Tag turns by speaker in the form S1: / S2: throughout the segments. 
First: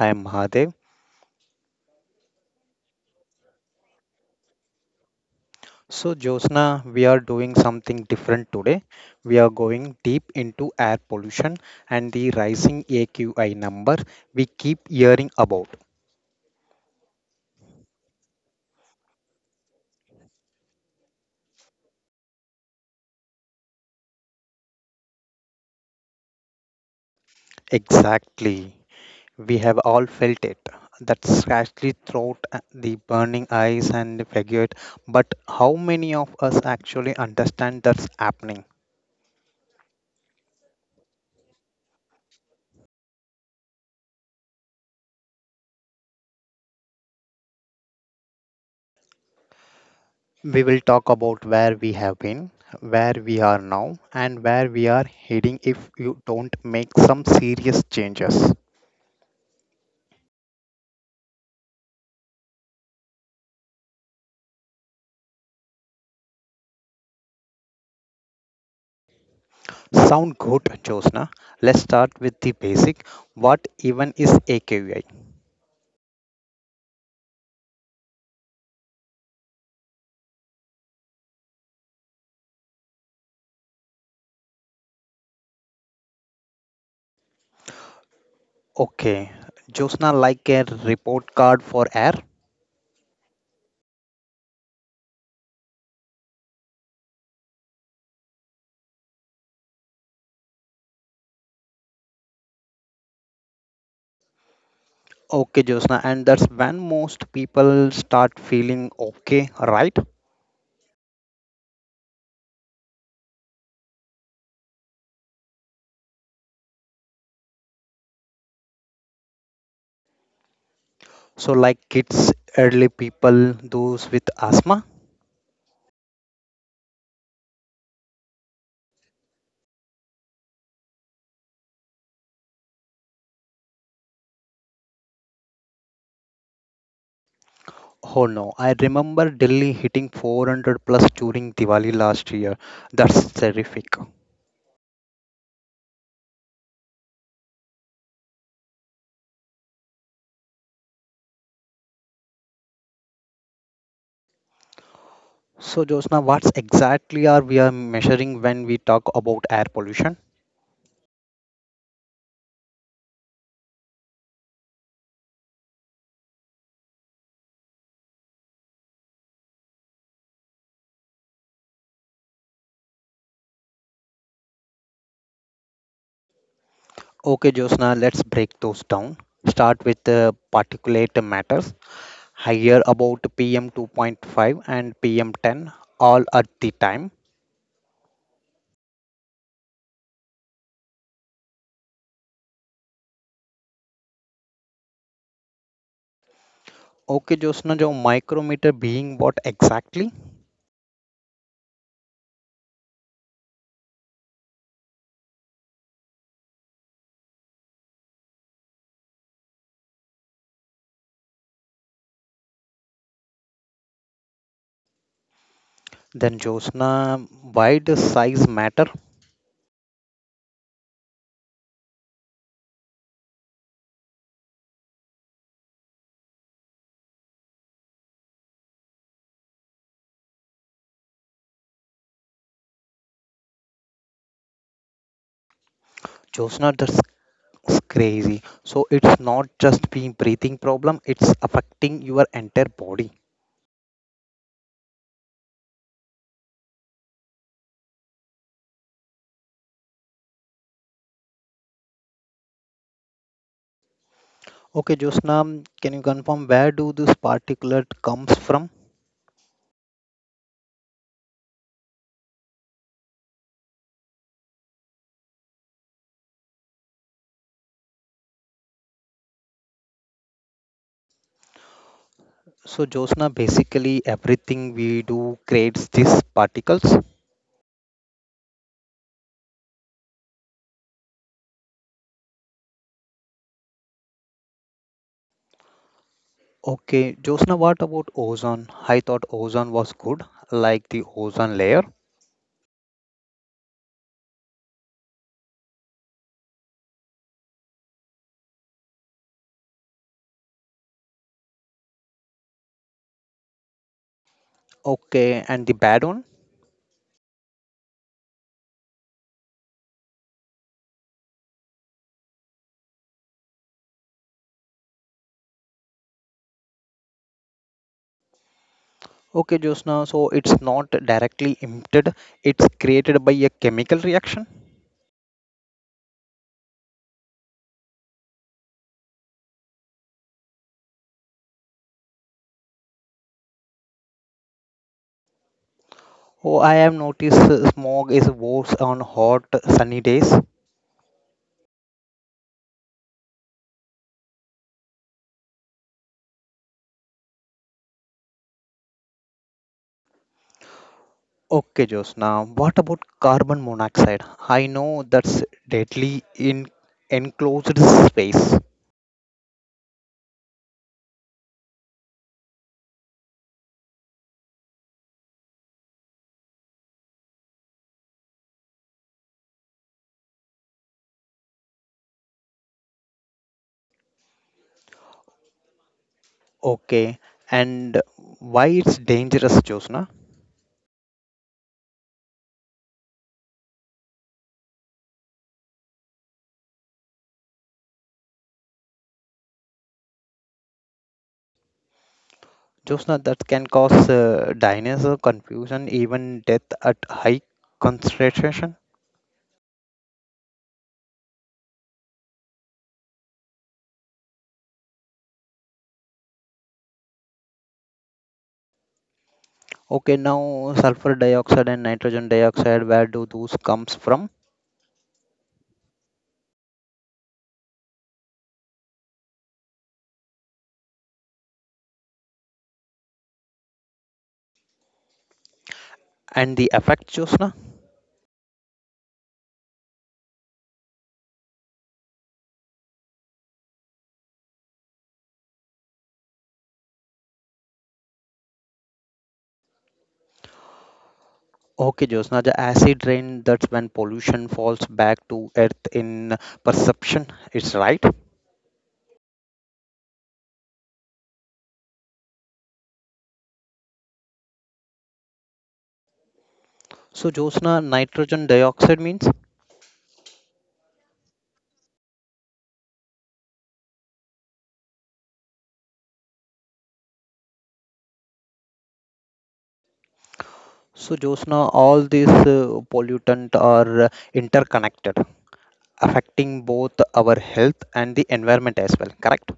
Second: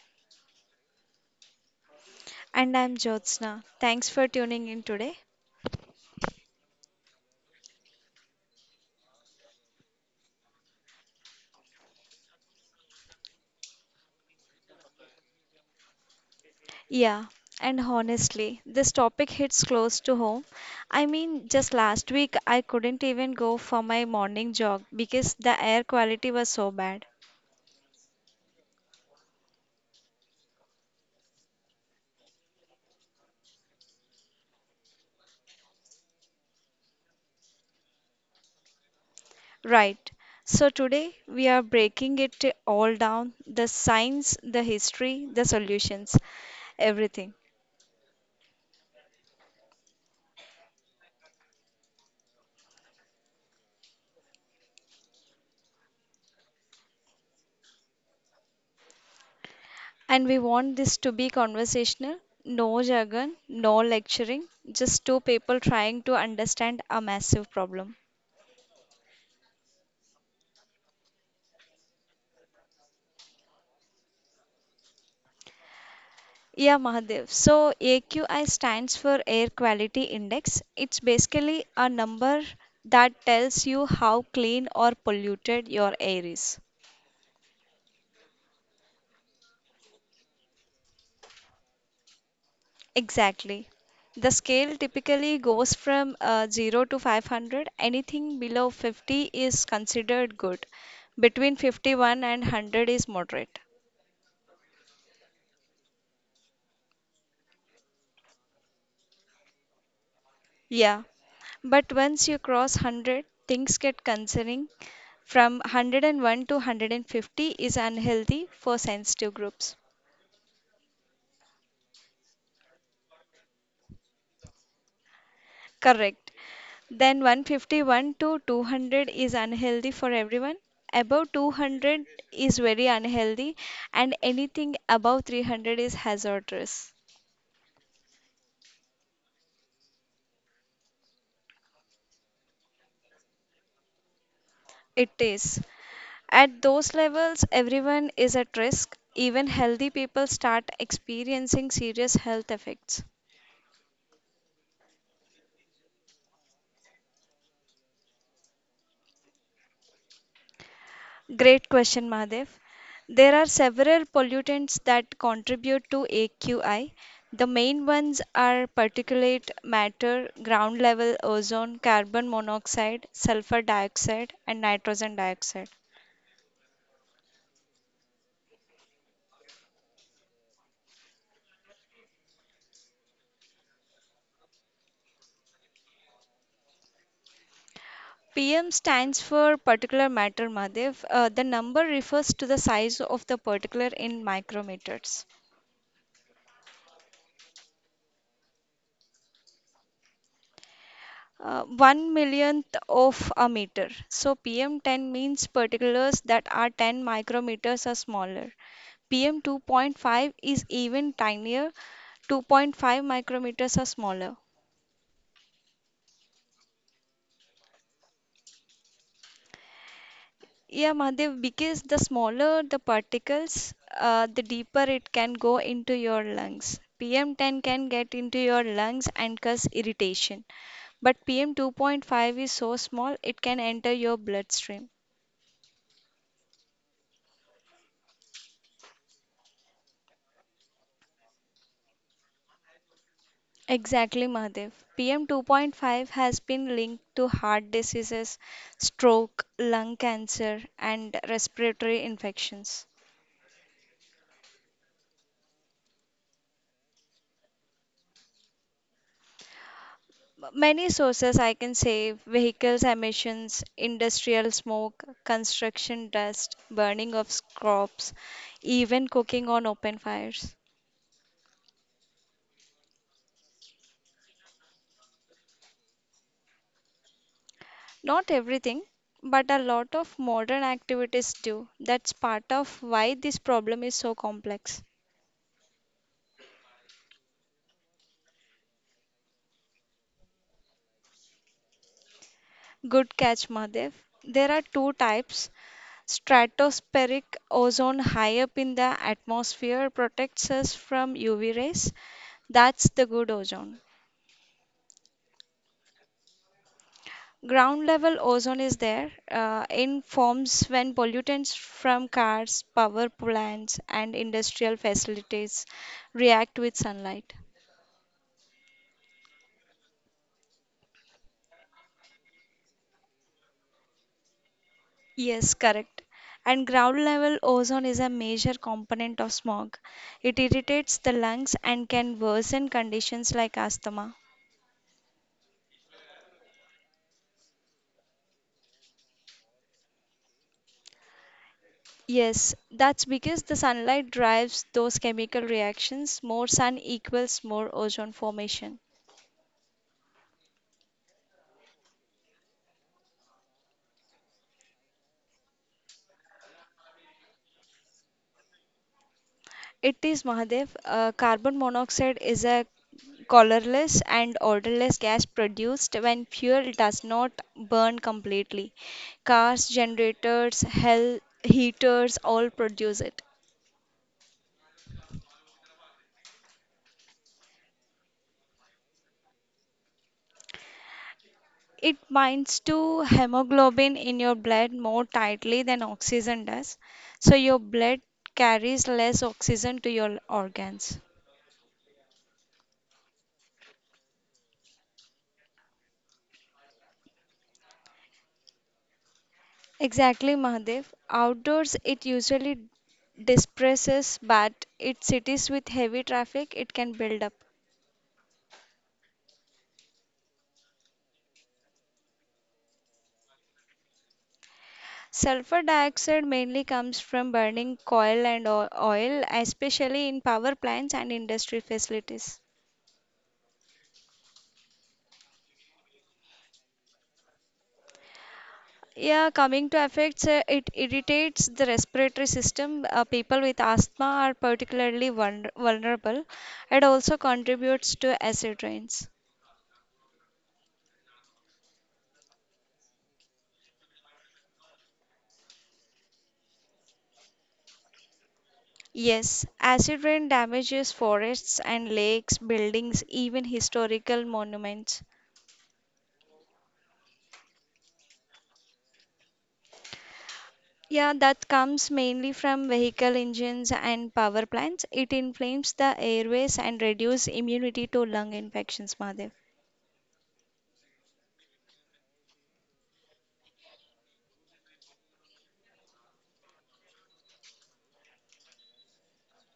S1: I am Mahadev.
S2: And I'm Jyotsna. Thanks for tuning in today.
S1: So, Josna, we are doing something different today. We are going deep into air pollution and the rising AQI number we keep hearing about.
S2: Yeah, and honestly, this topic hits close to home. I mean, just last week I couldn't even go for my morning jog because the air quality was so bad.
S1: Exactly. We have all felt it. That scratchy throat, the burning eyes, and the fatigue. But how many of us actually understand that's happening?
S2: Right. So today we are breaking it all down, the science, the history, the solutions, everything.
S1: We will talk about where we have been, where we are now, and where we are heading if you don't make some serious changes.
S2: And we want this to be conversational, no jargon, no lecturing, just two people trying to understand a massive problem.
S1: Sound good, Josna? Let's start with the basic. What even is AKUI?
S2: Yeah, Mahadev. So AQI stands for Air Quality Index. It's basically a number that tells you how clean or polluted your air is.
S1: Okay, Josna, like a report card for air?
S2: Exactly. The scale typically goes from 0 to 500. Anything below 50 is considered good. Between 51 and 100 is moderate.
S1: Okay, Josna, and that's when most people start feeling okay, right?
S2: Yeah, but once you cross 100, things get concerning. From 101 to 150 is unhealthy for sensitive groups.
S1: So, like kids, elderly people, those with asthma?
S2: Correct. Then 151 to 200 is unhealthy for everyone. Above 200 is very unhealthy, and anything above 300 is hazardous.
S1: Oh no, I remember Delhi hitting 400 plus during Diwali last year. That's terrific.
S2: It is. At those levels, everyone is at risk. Even healthy people start experiencing serious health effects.
S1: So, Josna, what's exactly are we are measuring when we talk about air pollution?
S2: Great question, Mahadev. There are several pollutants that contribute to AQI. The main ones are particulate matter, ground level ozone, carbon monoxide, sulfur dioxide, and nitrogen dioxide.
S1: Okay, Josna, let's break those down. Start with the particulate matters. I hear about PM 2.5 and PM 10 all at the time.
S2: PM stands for particular matter, Mahadev. The number refers to the size of the particular in micrometers.
S1: Okay, Josna, जो micrometer being what exactly?
S2: One millionth of a meter. So PM10 means particulars that are 10 micrometers or smaller. PM2.5 is even tinier, 2.5 micrometers are smaller.
S1: Then Josna, why does size matter?
S2: Yeah, Mahadev, because the smaller the particles, the deeper it can go into your lungs. PM10 can get into your lungs and cause irritation, but PM2.5 is so small it can enter your bloodstream.
S1: Josna, the it's crazy. So it's not just being breathing problem, it's affecting your entire body.
S2: Exactly, Mahadev. PM2.5 has been linked to heart diseases, stroke, lung cancer, and respiratory infections.
S1: Okay, Josna, can you confirm where do this particulate comes from?
S2: Many sources I can say vehicles emissions, industrial smoke, construction dust, burning of crops, even cooking on open fires.
S1: So Josna, basically everything we do creates these particles.
S2: Not everything, but a lot of modern activities do. That's part of why this problem is so complex.
S1: Okay, Josna, what about ozone? I thought ozone was good, like the ozone layer.
S2: Good catch, Mahadev. There are two types. Stratospheric ozone high up in the atmosphere protects us from UV rays. That's the good ozone.
S1: Okay, and the bad one?
S2: Ground level ozone is there in forms when pollutants from cars, power plants, and industrial facilities react with sunlight.
S1: Okay, Josna, so it's not directly emitted, it's created by a chemical reaction.
S2: Yes, correct. And ground level ozone is a major component of smog. It irritates the lungs and can worsen conditions like asthma.
S1: Oh, I have noticed smog is worse on hot, sunny days.
S2: Yes, that's because the sunlight drives those chemical reactions. More sun equals more ozone formation.
S1: Okay, Josna, what about carbon monoxide? I know that's deadly in enclosed space.
S2: It is Mahadev. Carbon monoxide is a colorless and odorless gas produced when fuel does not burn completely. Cars, generators, heaters all produce it.
S1: Okay, and why it's dangerous, Josna?
S2: It binds to hemoglobin in your blood more tightly than oxygen does, so your blood carries less oxygen to your organs.
S1: Josna, that can cause dinosaur confusion, even death at high concentration.
S2: Exactly, Mahadev. Outdoors, it usually disperses, but in cities with heavy traffic, it can build up.
S1: Okay, now sulfur dioxide and nitrogen dioxide, where do those comes from?
S2: Sulfur dioxide mainly comes from burning coal and oil, especially in power plants and industry facilities.
S1: And the effects, Josna?
S2: Yeah, coming to effects, it irritates the respiratory system. People with asthma are particularly vulnerable. It also contributes to acid rains.
S1: Okay, Josna, the acid rain, that's when pollution falls back to earth in perception. It's right.
S2: Yes, acid rain damages forests and lakes, buildings, even historical monuments.
S1: So, Josna, nitrogen dioxide means?
S2: Yeah, that comes mainly from vehicle engines and power plants. It inflames the airways and reduces immunity to lung infections, Madhav.
S1: So, Josna, all these pollutant are interconnected, affecting both our health and the environment as well, correct?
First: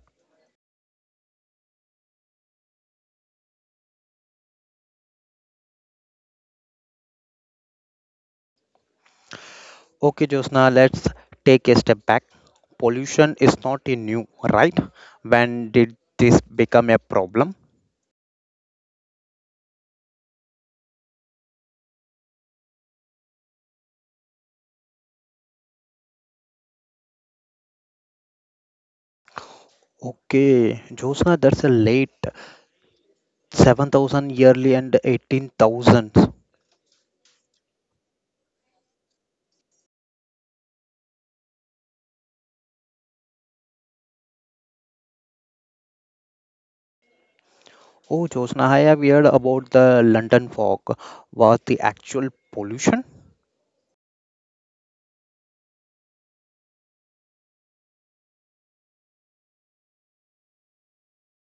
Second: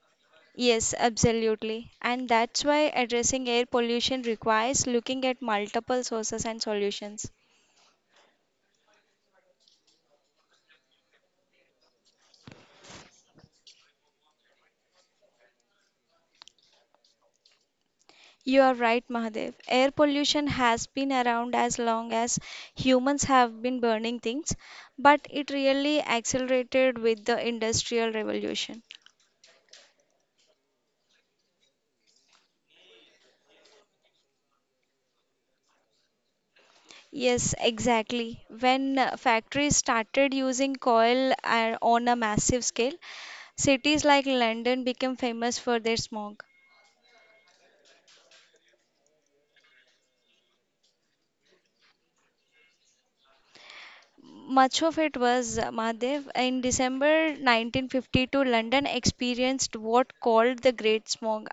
S2: Yes, absolutely. And that's why addressing air pollution requires looking at multiple sources and solutions.
S1: Okay, Josna, let's take a step back. Pollution is not a new, right? When did this become a problem?
S2: You are right, Mahadev. Air pollution has been around as long as humans have been burning things, but it really accelerated with the Industrial Revolution.
S1: Okay, Josna, that's a late 7,000 yearly and 18,000.
S2: Yes, exactly. When factories started using coal on a massive scale, cities like London became famous for their smog.
S1: Oh, Josna, I have heard about the London fog. Was the actual pollution?
S2: Much of it was Mahadev. In December 1952, London experienced what called the Great Smog.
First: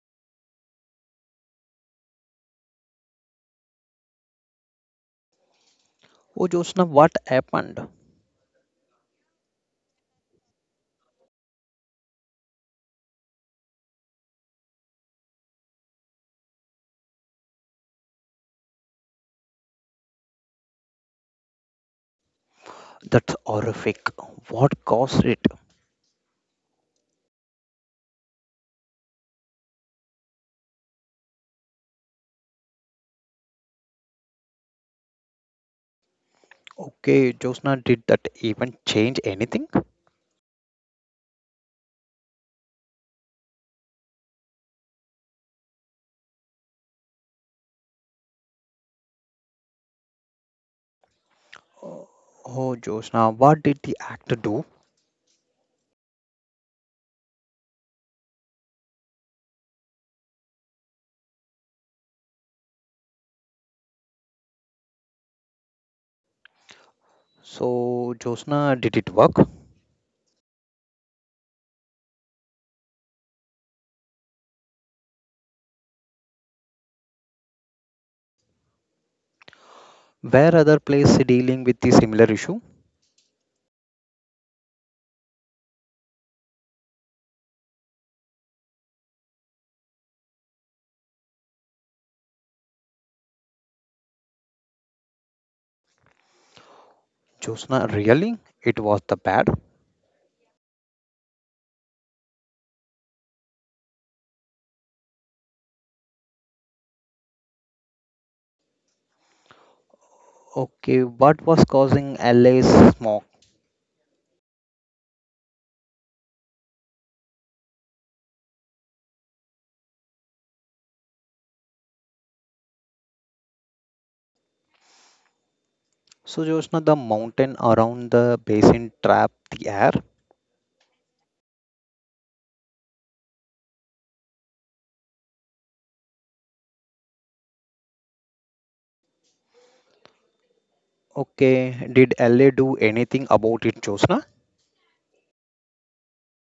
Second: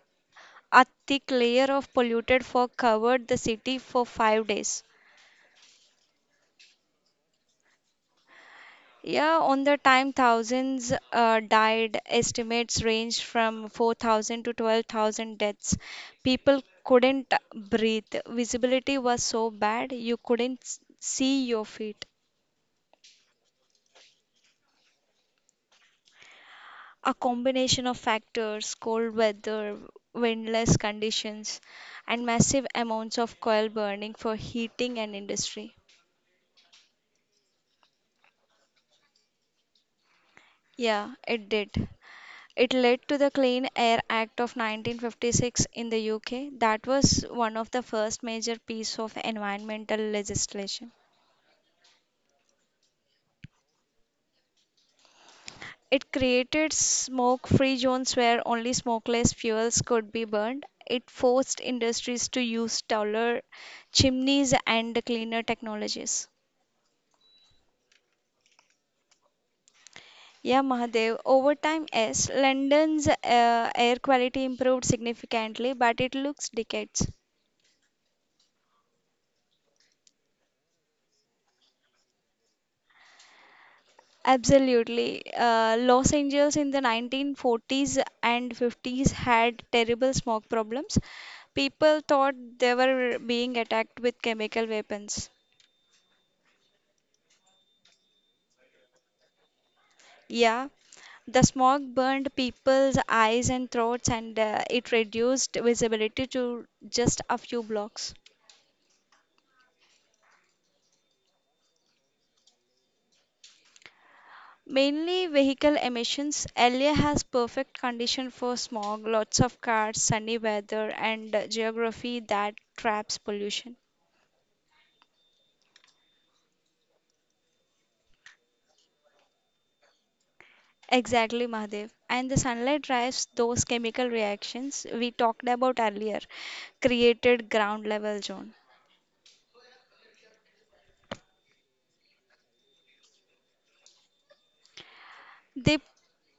S2: A thick layer of polluted fog covered the city for 5 days.
S1: Oh, Josna, what happened?
S2: Yeah, on the time thousands died. Estimates range from 4,000 to 12,000 deaths. People couldn't breathe. Visibility was so bad you couldn't see your feet.
S1: That's horrific. What caused it?
S2: A combination of factors, cold weather, windless conditions, and massive amounts of coal burning for heating and industry.
S1: Okay, Josna, did that even change anything?
S2: Yeah, it did. It led to the Clean Air Act of 1956 in the UK that was one of the first major piece of environmental legislation.
S1: Oh, oh, Josna, what did the actor do?
S2: It created smoke-free zones where only smokeless fuels could be burned. It forced industries to use taller chimneys and cleaner technologies.
S1: So, Josna, did it work?
S2: Yeah, Mahadev. Over time, yes, London's air quality improved significantly, but it looks decades.
S1: Where other place dealing with the similar issue?
S2: Absolutely. Los Angeles in the 1940s and 50s had terrible smoke problems. People thought they were being attacked with chemical weapons.
S1: Josna, really? It was the bad?
S2: Yeah, the smoke burned people's eyes and throats, and it reduced visibility to just a few blocks.
S1: Okay, what was causing LA's smog?
S2: Mainly vehicle emissions. LA has perfect condition for smog, lots of cars, sunny weather, and geography that traps pollution.
S1: So, Jyotsna, the mountain around the basin trapped the air.
S2: Exactly, Mahadev. And the sunlight drives those chemical reactions we talked about earlier, created ground level zone.
S1: Okay, did LA do anything about it, Jyotsna?
S2: They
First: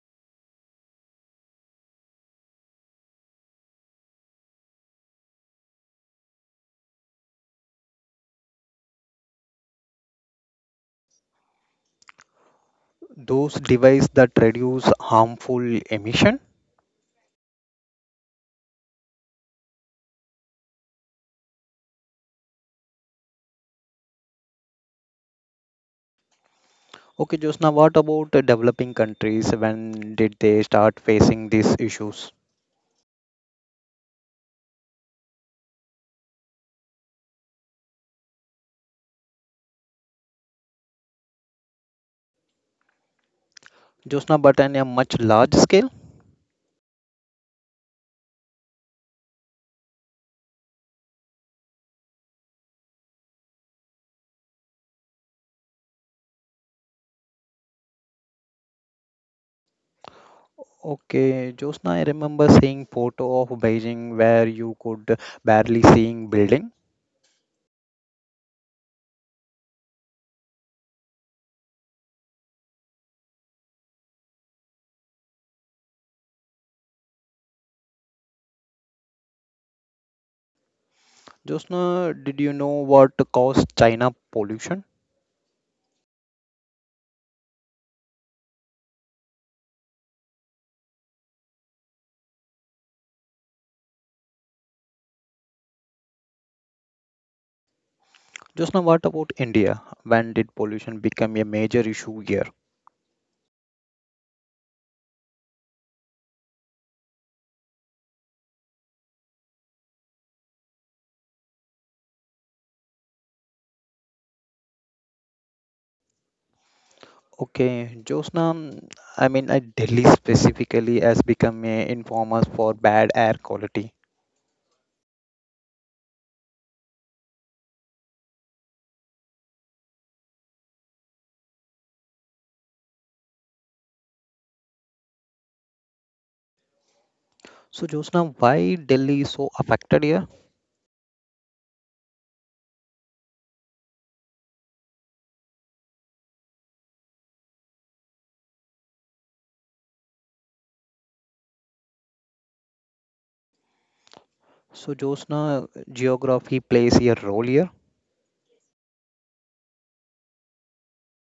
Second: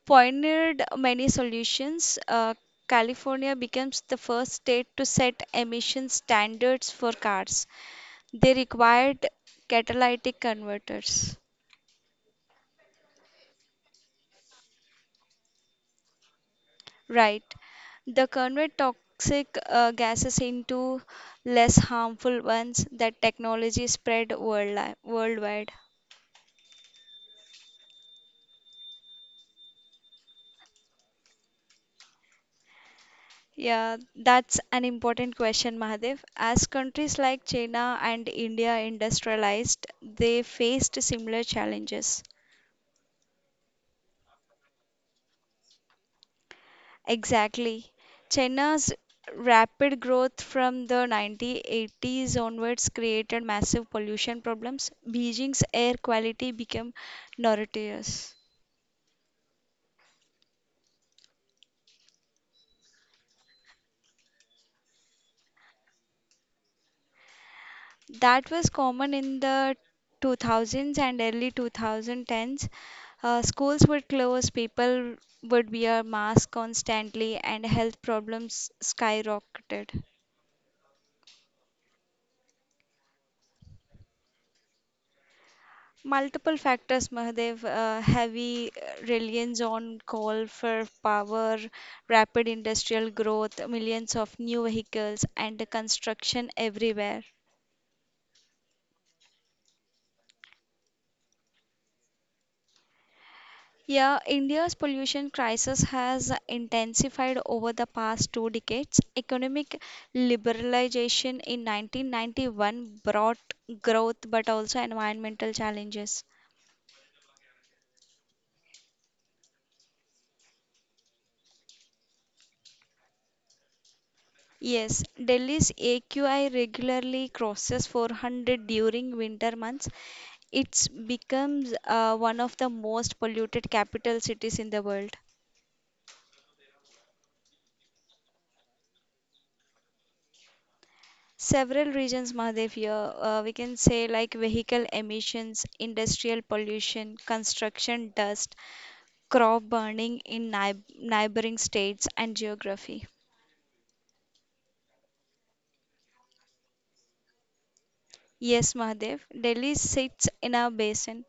S2: pioneered many solutions. California becomes the first state to set emission standards for cars. They required catalytic converters.
S1: Those devices that reduce harmful emission?
S2: Right. The convert toxic gases into less harmful ones that technology spread worldwide.
S1: Okay, Jyotsna, what about the developing countries? When did they start facing these issues?
S2: Yeah, that's an important question, Mahadev. As countries like China and India industrialized, they faced similar challenges.
S1: Jyotsna, but on a much large scale?
S2: Exactly. China's rapid growth from the 1980s onwards created massive pollution problems. Beijing's air quality became notorious.
S1: Okay, Jyotsna, I remember seeing photo of Beijing where you could barely seeing building.
S2: That was common in the 2000s and early 2010s. Schools would close, people would wear masks constantly, and health problems skyrocketed.
S1: Jyotsna, did you know what caused China pollution?
S2: Multiple factors, Mahadev, heavy reliance on coal for power, rapid industrial growth, millions of new vehicles, and construction everywhere.
S1: Josna, what about India? When did pollution become a major issue here?
S2: Yeah, India's pollution crisis has intensified over the past two decades. Economic liberalization in 1991 brought growth but also environmental challenges.
S1: Okay, Josna, Delhi specifically has become a infamous for bad air quality.
S2: Yes, Delhi's AQI regularly crosses 400 during winter months. It becomes one of the most polluted capital cities in the world.
S1: So, Josna, why Delhi is so affected here?
S2: Several reasons, Mahadev, here. We can say like vehicle emissions, industrial pollution, construction dust, crop burning in neighboring states, and geography.
S1: So, Josna, geography plays a role here.
S2: Yes, Mahadev, Delhi sits in a basin,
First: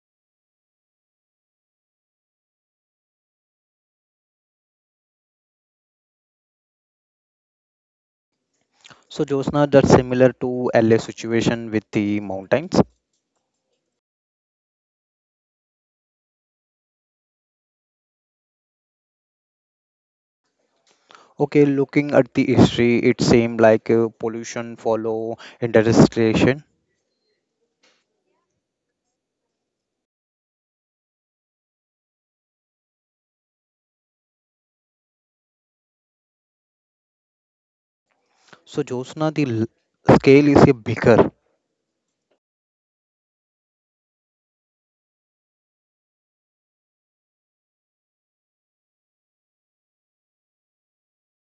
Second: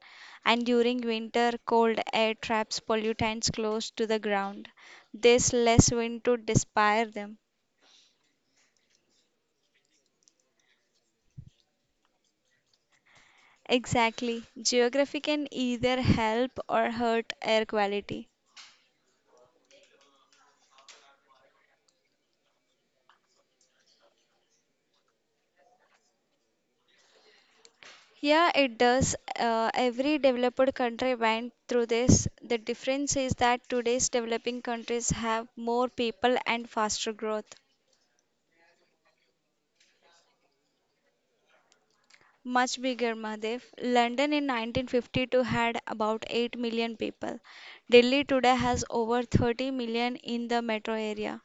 S2: and during winter, cold air traps pollutants close to the ground. There's less wind to dispire them.
S1: So, Josna, that's similar to LA situation with the mountains.
S2: Exactly. Geography can either help or hurt air quality.
S1: Okay, looking at the history, it seemed like pollution follow industrialization.
S2: Yeah, it does. Every developed country went through this. The difference is that today's developing countries have more people and faster growth.
S1: So, Josna, the scale is a bigger.
S2: Much bigger, Mahadev. London in 1952 had about 8 million people. Delhi today has over 30 million in the metro area.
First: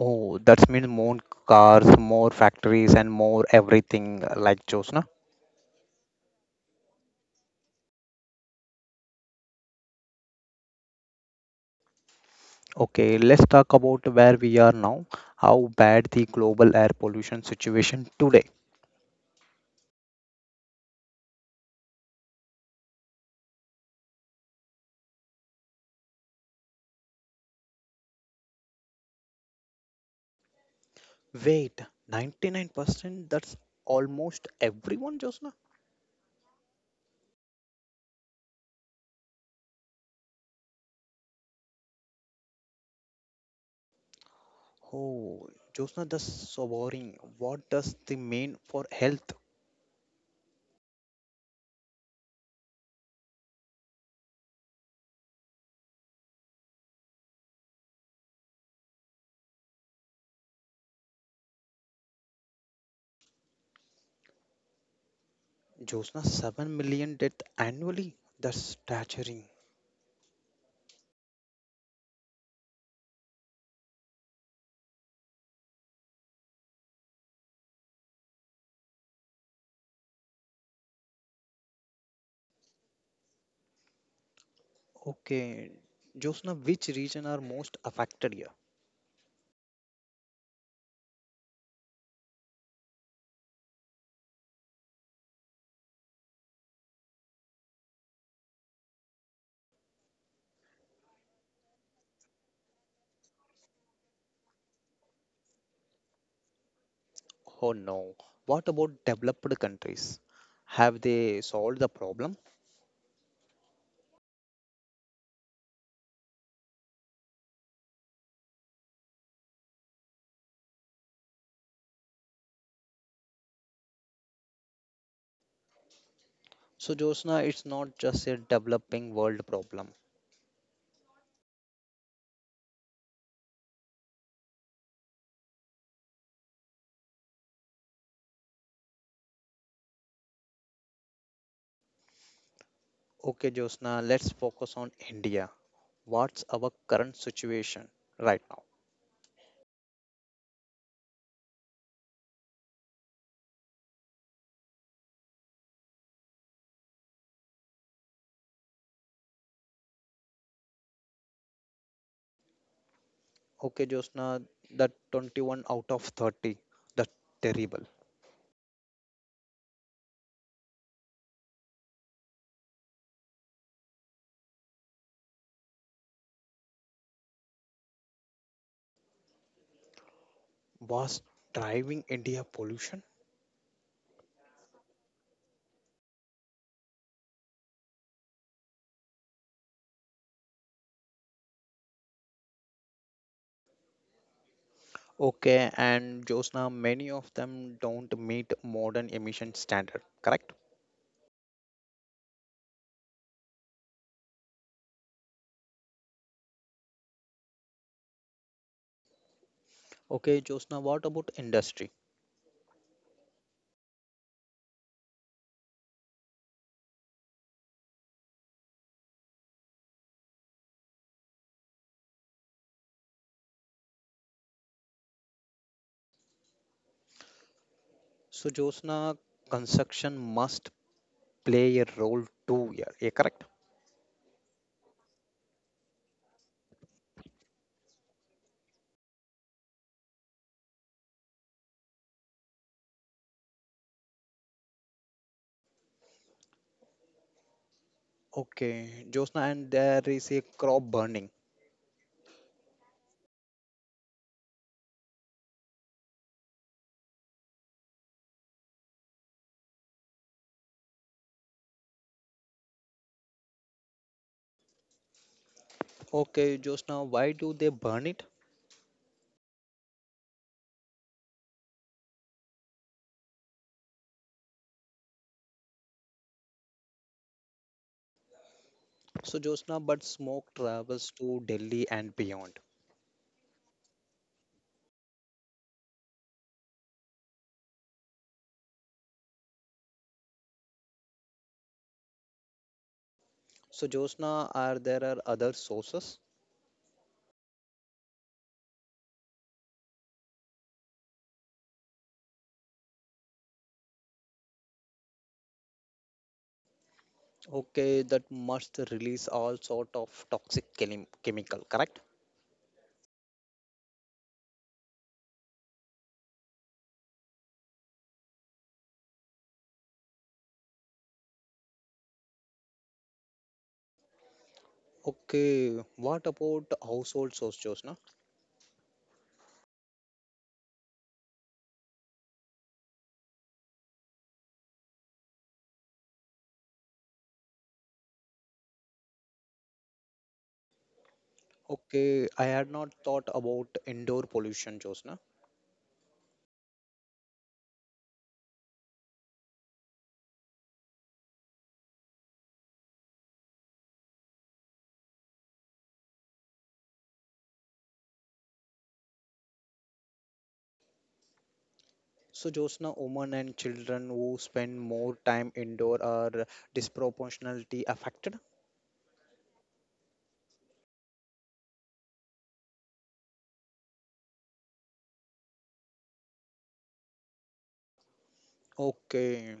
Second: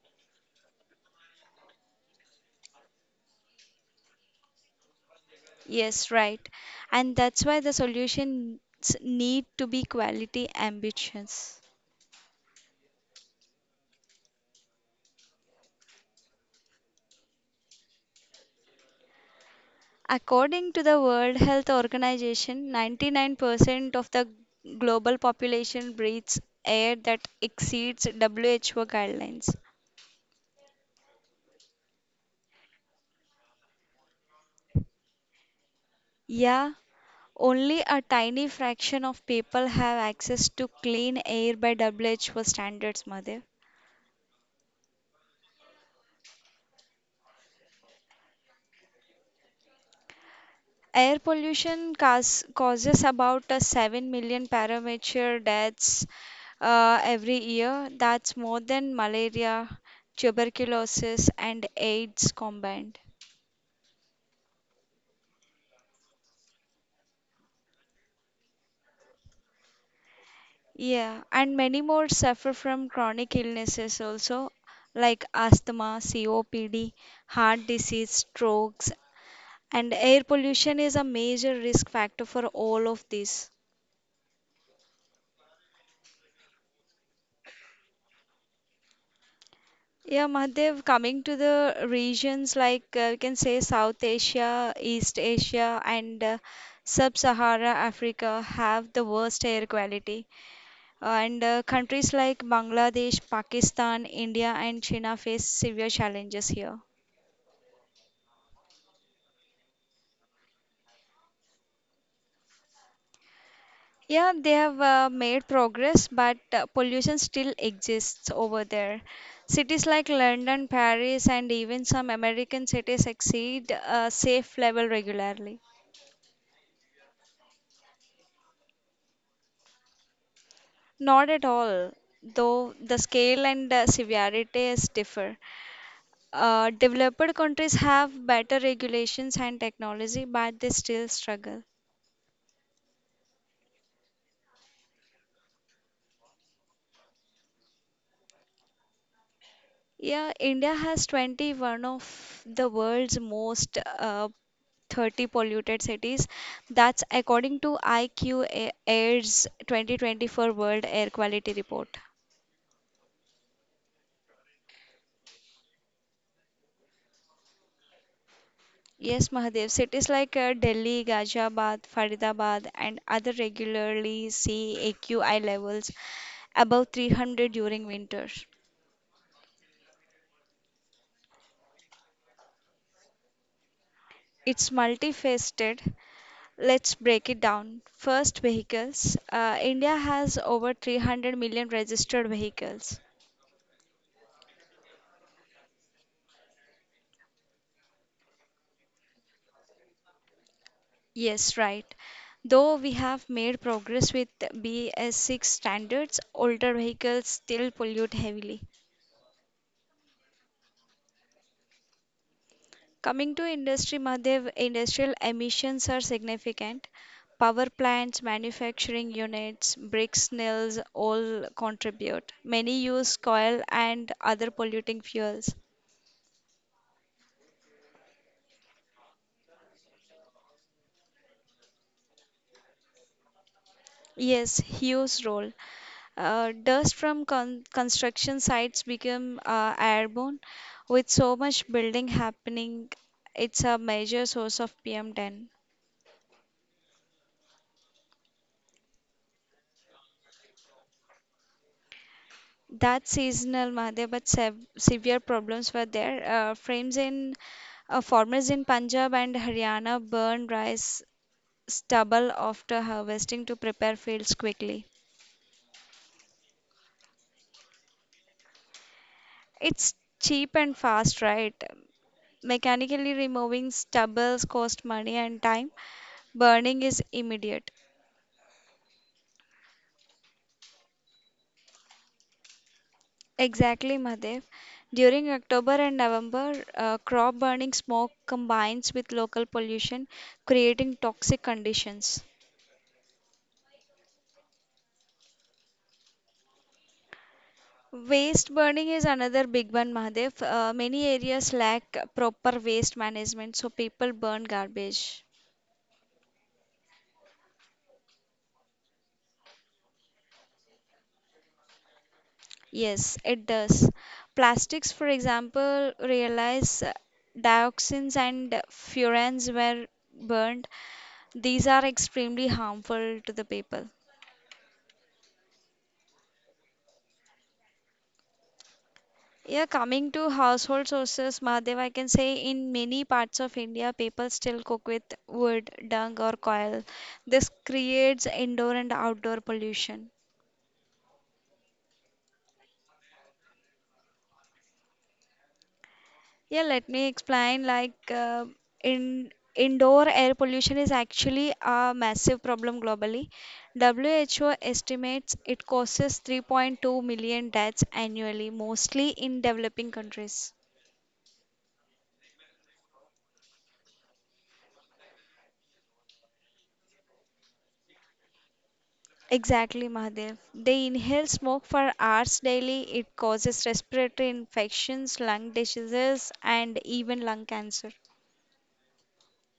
S1: Oh, that means more cars, more factories, and more everything like Josna.
S2: Yes, right. And that's why the solutions need to be quality ambitions.
S1: Okay, let's talk about where we are now. How bad the global air pollution situation today.
S2: According to the World Health Organization, 99% of the global population breathes air that exceeds WHO guidelines.
S1: Wait, 99%? That's almost everyone, Josna?
S2: Yeah, only a tiny fraction of people have access to clean air by WHO standards, Mother.
S1: Oh, Josna, that's so boring. What does the mean for health?
S2: Air pollution causes about 7 million parameter deaths every year. That's more than malaria, tuberculosis, and AIDS combined.
S1: Josna, 7 million deaths annually. That's staggering.
S2: Yeah, and many more suffer from chronic illnesses also, like asthma, COPD, heart disease, strokes, and air pollution is a major risk factor for all of these.
S1: Okay, Josna, which region are most affected?
S2: Yeah, Mahadev, coming to the regions like we can say South Asia, East Asia, and Sub-Sahara Africa have the worst air quality. And countries like Bangladesh, Pakistan, India, and China face severe challenges here.
S1: Oh no. What about developed countries? Have they solved the problem?
S2: Yeah, they have made progress, but pollution still exists over there. Cities like London, Paris, and even some American cities exceed safe level regularly.
S1: So, Josna, it's not just a developing world problem.
S2: Not at all, though the scale and severity is differ. Developed countries have better regulations and technology, but they still struggle.
S1: Okay, Josna, let's focus on India. What's our current situation right now?
S2: Yeah, India has 21 of the world's most 30 polluted cities. That's according to IQ Air's 2024 World Air Quality Report.
S1: Okay, Josna, the 21 out of 30, the terrible,
S2: Yes, Mahadev, cities like Delhi, Ghaziabad, Faridabad, and other regularly see AQI levels above 300 during winter.
S1: was driving India pollution.
S2: It's multifaceted. Let's break it down. First, vehicles. India has over 300 million registered vehicles.
S1: Okay, and Josna, many of them don't meet modern emission standard, correct?
S2: Yes, right. Though we have made progress with BS6 standards, older vehicles still pollute heavily.
S1: Okay, Josna, what about industry?
S2: Coming to industry, Madhav, industrial emissions are significant. Power plants, manufacturing units, bricks mills all contribute. Many use coal and other polluting fuels.
S1: So, Josna, construction must play a role too here. Yeah, correct?
S2: Yes, huge role. Dust from construction sites become airborne. With so much building happening, it's a major source of PM10.
S1: Okay, Josna, and there is a crop burning.
S2: That's seasonal, Mahadev, but severe problems were there. Frames in farmers in Punjab and Haryana burn rice stubble after harvesting to prepare fields quickly.
S1: Okay, Josna, why do they burn it?
S2: It's cheap and fast, right? Mechanically removing stubbles cost money and time. Burning is immediate.
S1: So, Josna, but smoke travels to Delhi and beyond.
S2: Exactly, Mahadev. During October and November, crop burning smoke combines with local pollution, creating toxic conditions.
S1: So, Josna, are there are other sources?
S2: Waste burning is another big one, Mahadev. Many areas lack proper waste management, so people burn garbage.
S1: Okay, that must release all sort of toxic chemical, correct?
S2: Yes, it does. Plastics, for example, realize dioxins and furans were burned. These are extremely harmful to the people.
S1: Okay, what about household source, Josna?
S2: Yeah, coming to household sources, Mahadev, I can say in many parts of India, people still cook with wood, dung, or coal. This creates indoor and outdoor pollution.
S1: Okay, I had not thought about indoor pollution, Josna.
S2: Yeah, let me explain. Like, in indoor air pollution is actually a massive problem globally. WHO estimates it causes 3.2 million deaths annually, mostly in developing countries.
S1: So, Josna, women and children who spend more time indoor are disproportionately affected.
S2: Exactly, Mahadev. They inhale smoke for hours daily. It causes respiratory infections, lung diseases, and even lung cancer.
S1: Okay,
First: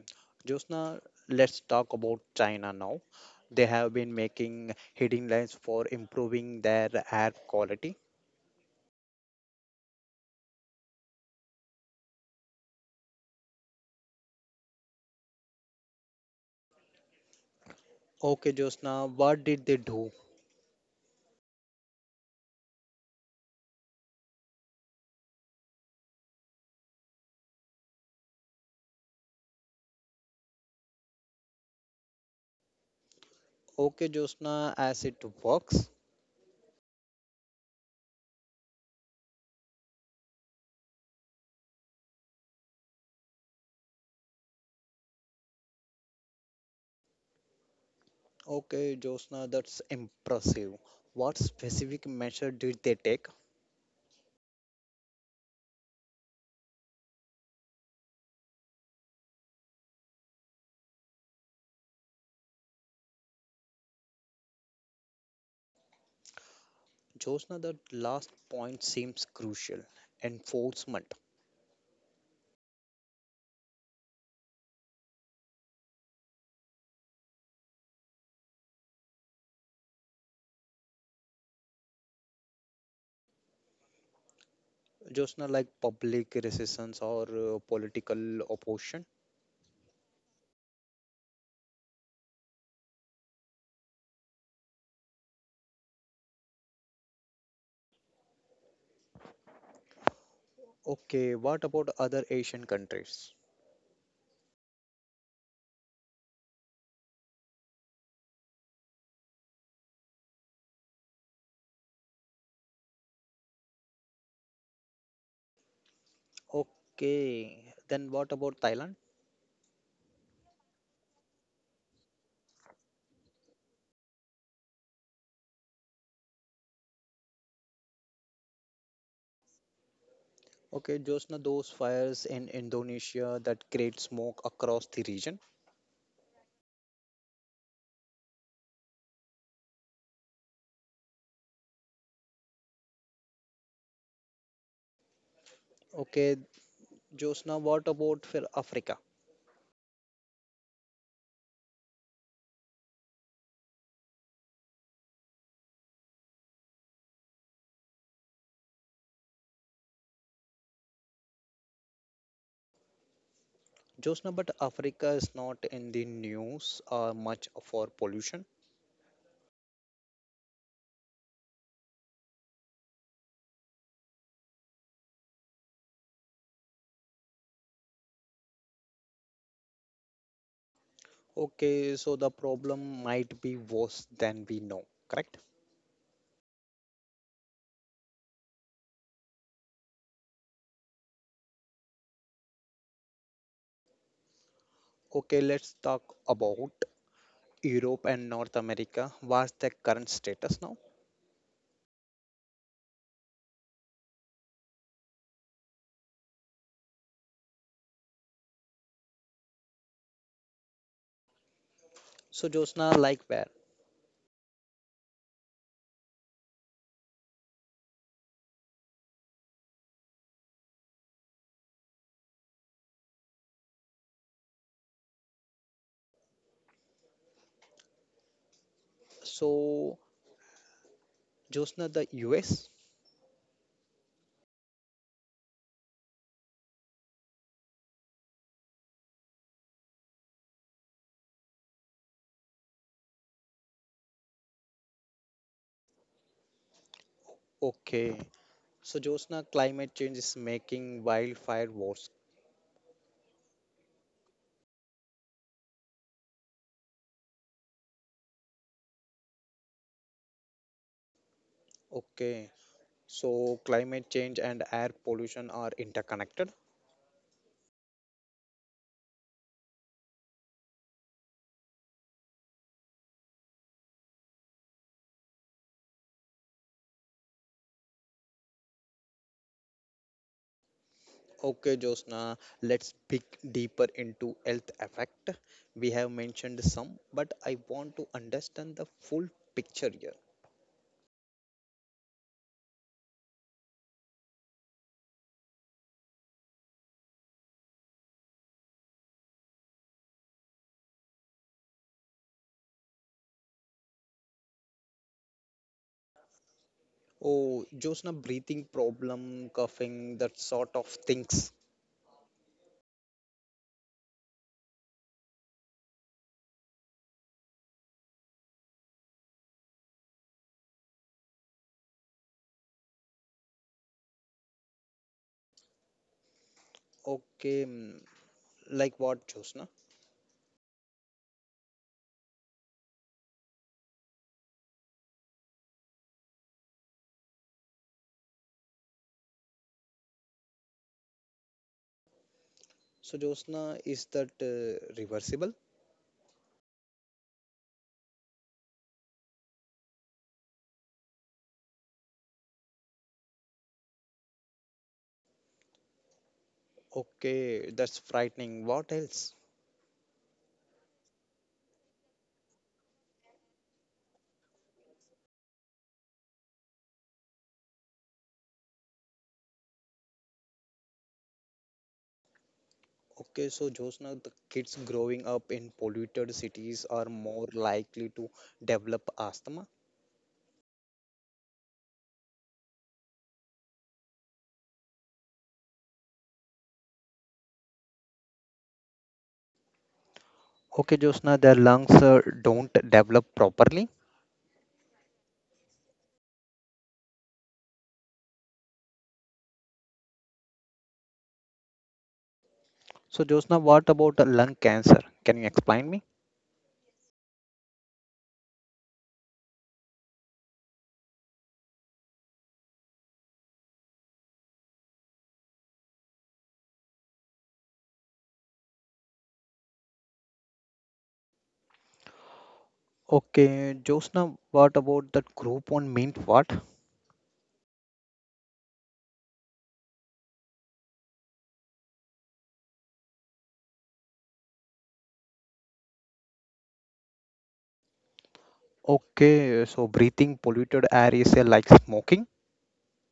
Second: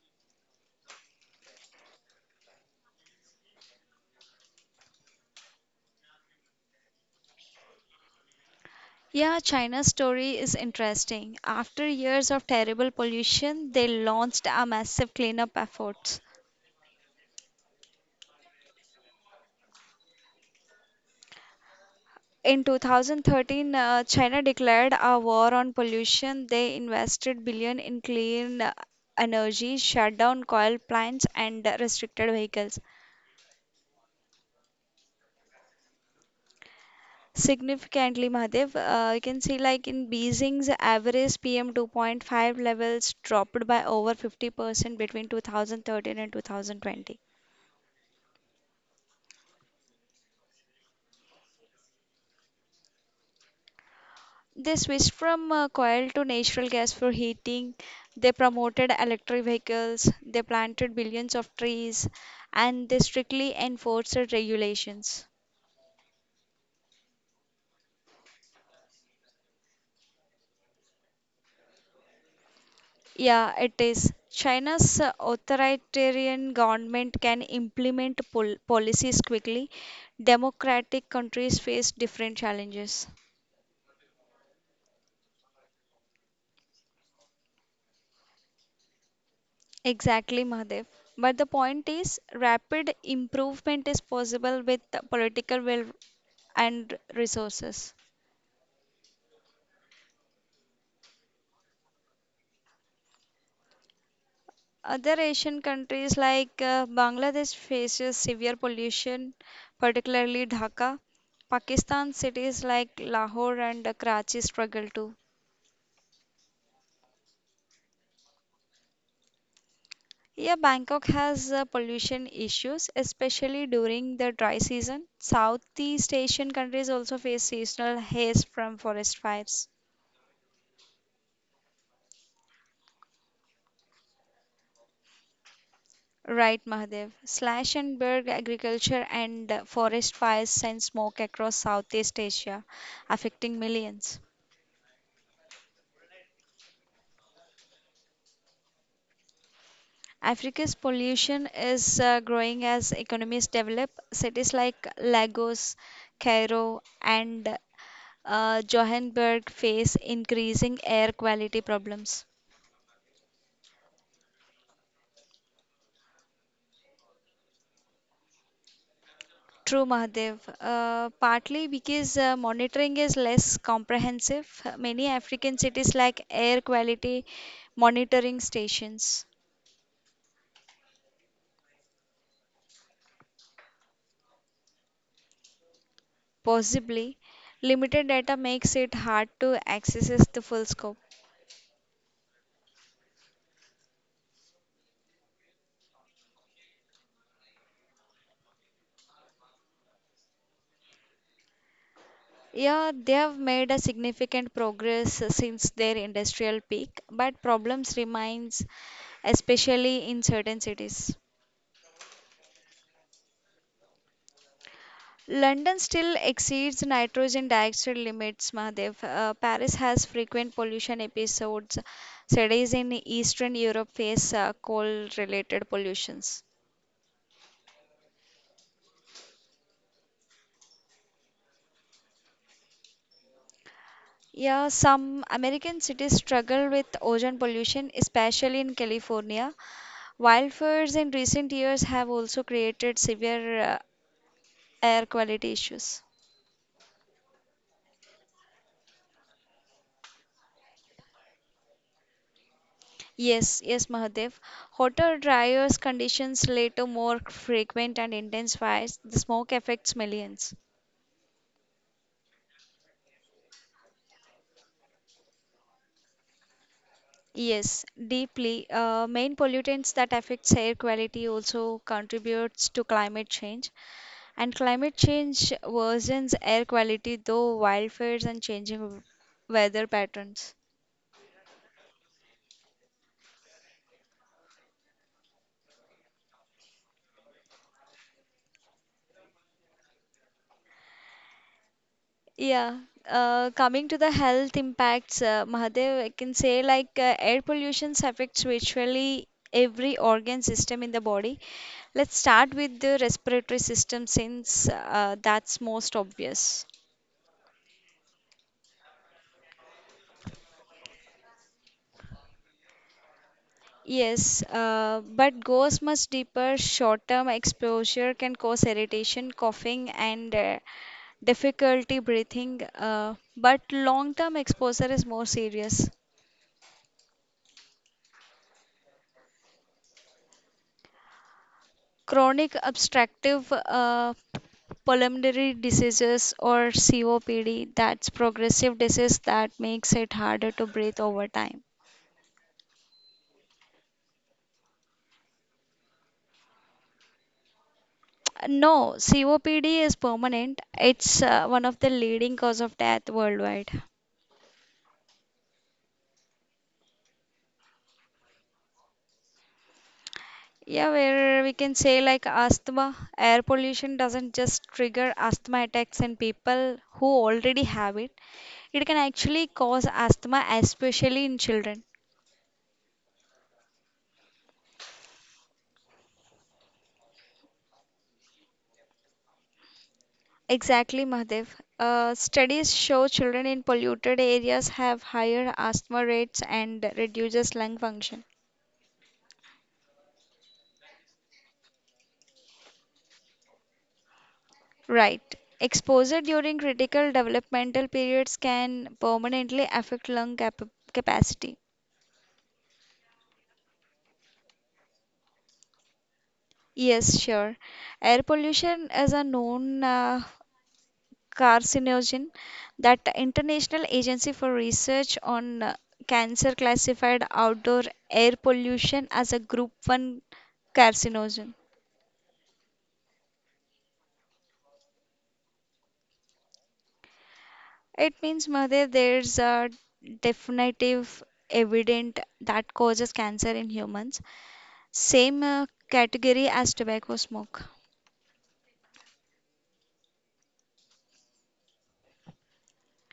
S1: Josna, let's talk about China now. They have been making heading lines for improving their air quality.
S2: Yeah, China's story is interesting. After years of terrible pollution, they launched a massive cleanup efforts.
S1: Okay, Josna, what did they do?
S2: In 2013, China declared a war on pollution. They invested billion in clean energy, shut down coal plants, and restricted vehicles.
S1: Okay, Josna, as it works.
S2: Significantly, Mahadev, you can see like in Beijing's average PM 2.5 levels dropped by over 50% between 2013 and 2020.
S1: Okay, Josna, that's impressive. What specific measure did they take?
S2: They switched from coal to natural gas for heating. They promoted electric vehicles. They planted billions of trees, and they strictly enforced regulations.
S1: Josna, that last point seems crucial. Enforcement.
S2: Yeah, it is. China's authoritarian government can implement policies quickly. Democratic countries face different challenges.
S1: Just not like public resistance or political opposition.
S2: Exactly, Mahadev. But the point is, rapid improvement is possible with the political will and resources.
S1: Okay, what about other Asian countries?
S2: Other Asian countries like Bangladesh faces severe pollution, particularly Dhaka. Pakistan cities like Lahore and Karachi struggle too.
S1: Okay, then what about Thailand?
S2: Yeah, Bangkok has pollution issues, especially during the dry season. Southeast Asian countries also face seasonal haze from forest fires.
S1: Okay, just now those fires in Indonesia that create smoke across the region.
S2: Right, Mahadev. Slash and burn agriculture and forest fires send smoke across Southeast Asia, affecting millions.
S1: Okay, just now what about for Africa?
S2: Africa's pollution is growing as economies develop. Cities like Lagos, Cairo, and Johannesburg face increasing air quality problems.
S1: Just now, but Africa is not in the news much for pollution.
S2: True, Mahadev. Partly because monitoring is less comprehensive. Many African cities lack air quality monitoring stations.
S1: Okay, so the problem might be worse than we know, correct?
S2: Possibly, limited data makes it hard to access the full scope.
S1: Okay, let's talk about Europe and North America. What's the current status now?
S2: Yeah, they have made a significant progress since their industrial peak, but problems remains, especially in certain cities.
S1: So Josna, like where?
S2: London still exceeds nitrogen dioxide limits, Mahadev. Paris has frequent pollution episodes. Cities in Eastern Europe face coal-related pollutions.
S1: So Josna, the US.
S2: Yeah, some American cities struggle with ozone pollution, especially in California. Wildfires in recent years have also created severe air quality issues.
S1: Okay. So Josna, climate change is making wildfire worse.
S2: Yes, yes, Mahadev. Hotter, drier conditions lead to more frequent and intense fires. The smoke affects millions.
S1: Okay. So climate change and air pollution are interconnected.
S2: Yes, deeply. Main pollutants that affects air quality also contributes to climate change, and climate change worsens air quality though wildfires and changing weather patterns.
S1: Okay, Josna, let's dig deeper into health effect. We have mentioned some, but I want to understand the full picture here.
S2: Yeah, coming to the health impacts, Mahadev, I can say like air pollution affects virtually every organ system in the body. Let's start with the respiratory system since that's most obvious.
S1: Oh, Josna, breathing problem, coughing, that sort of things.
S2: Yes, but goes much deeper. Short-term exposure can cause irritation, coughing, and difficulty breathing, but long-term exposure is more serious.
S1: Okay, like what, Josna?
S2: Chronic obstructive pulmonary diseases or COPD, that's progressive disease that makes it harder to breathe over time.
S1: So, Josna, is that reversible?
S2: No, COPD is permanent. It's one of the leading cause of death worldwide.
S1: Okay, that's frightening. What else?
S2: Yeah, where we can say like asthma, air pollution doesn't just trigger asthma attacks in people who already have it. It can actually cause asthma, especially in children.
S1: Okay, so Josna, the kids growing up in polluted cities are more likely to develop asthma.
S2: Exactly, Mahadev. Studies show children in polluted areas have higher asthma rates and reduces lung function.
S1: Okay, Josna, their lungs don't develop properly.
S2: Right. Exposure during critical developmental periods can permanently affect lung cap capacity.
S1: So, Josna, what about lung cancer? Can you explain me?
S2: Yes, sure. Air pollution is a known carcinogen that International Agency for Research on Cancer classified outdoor air pollution as a group 1 carcinogen.
S1: Okay, Josna, what about that group on mint? What?
S2: It means, Mother, there's a definitive evident that causes cancer in humans, same category as tobacco smoke.
S1: Okay, so breathing polluted air is like smoking.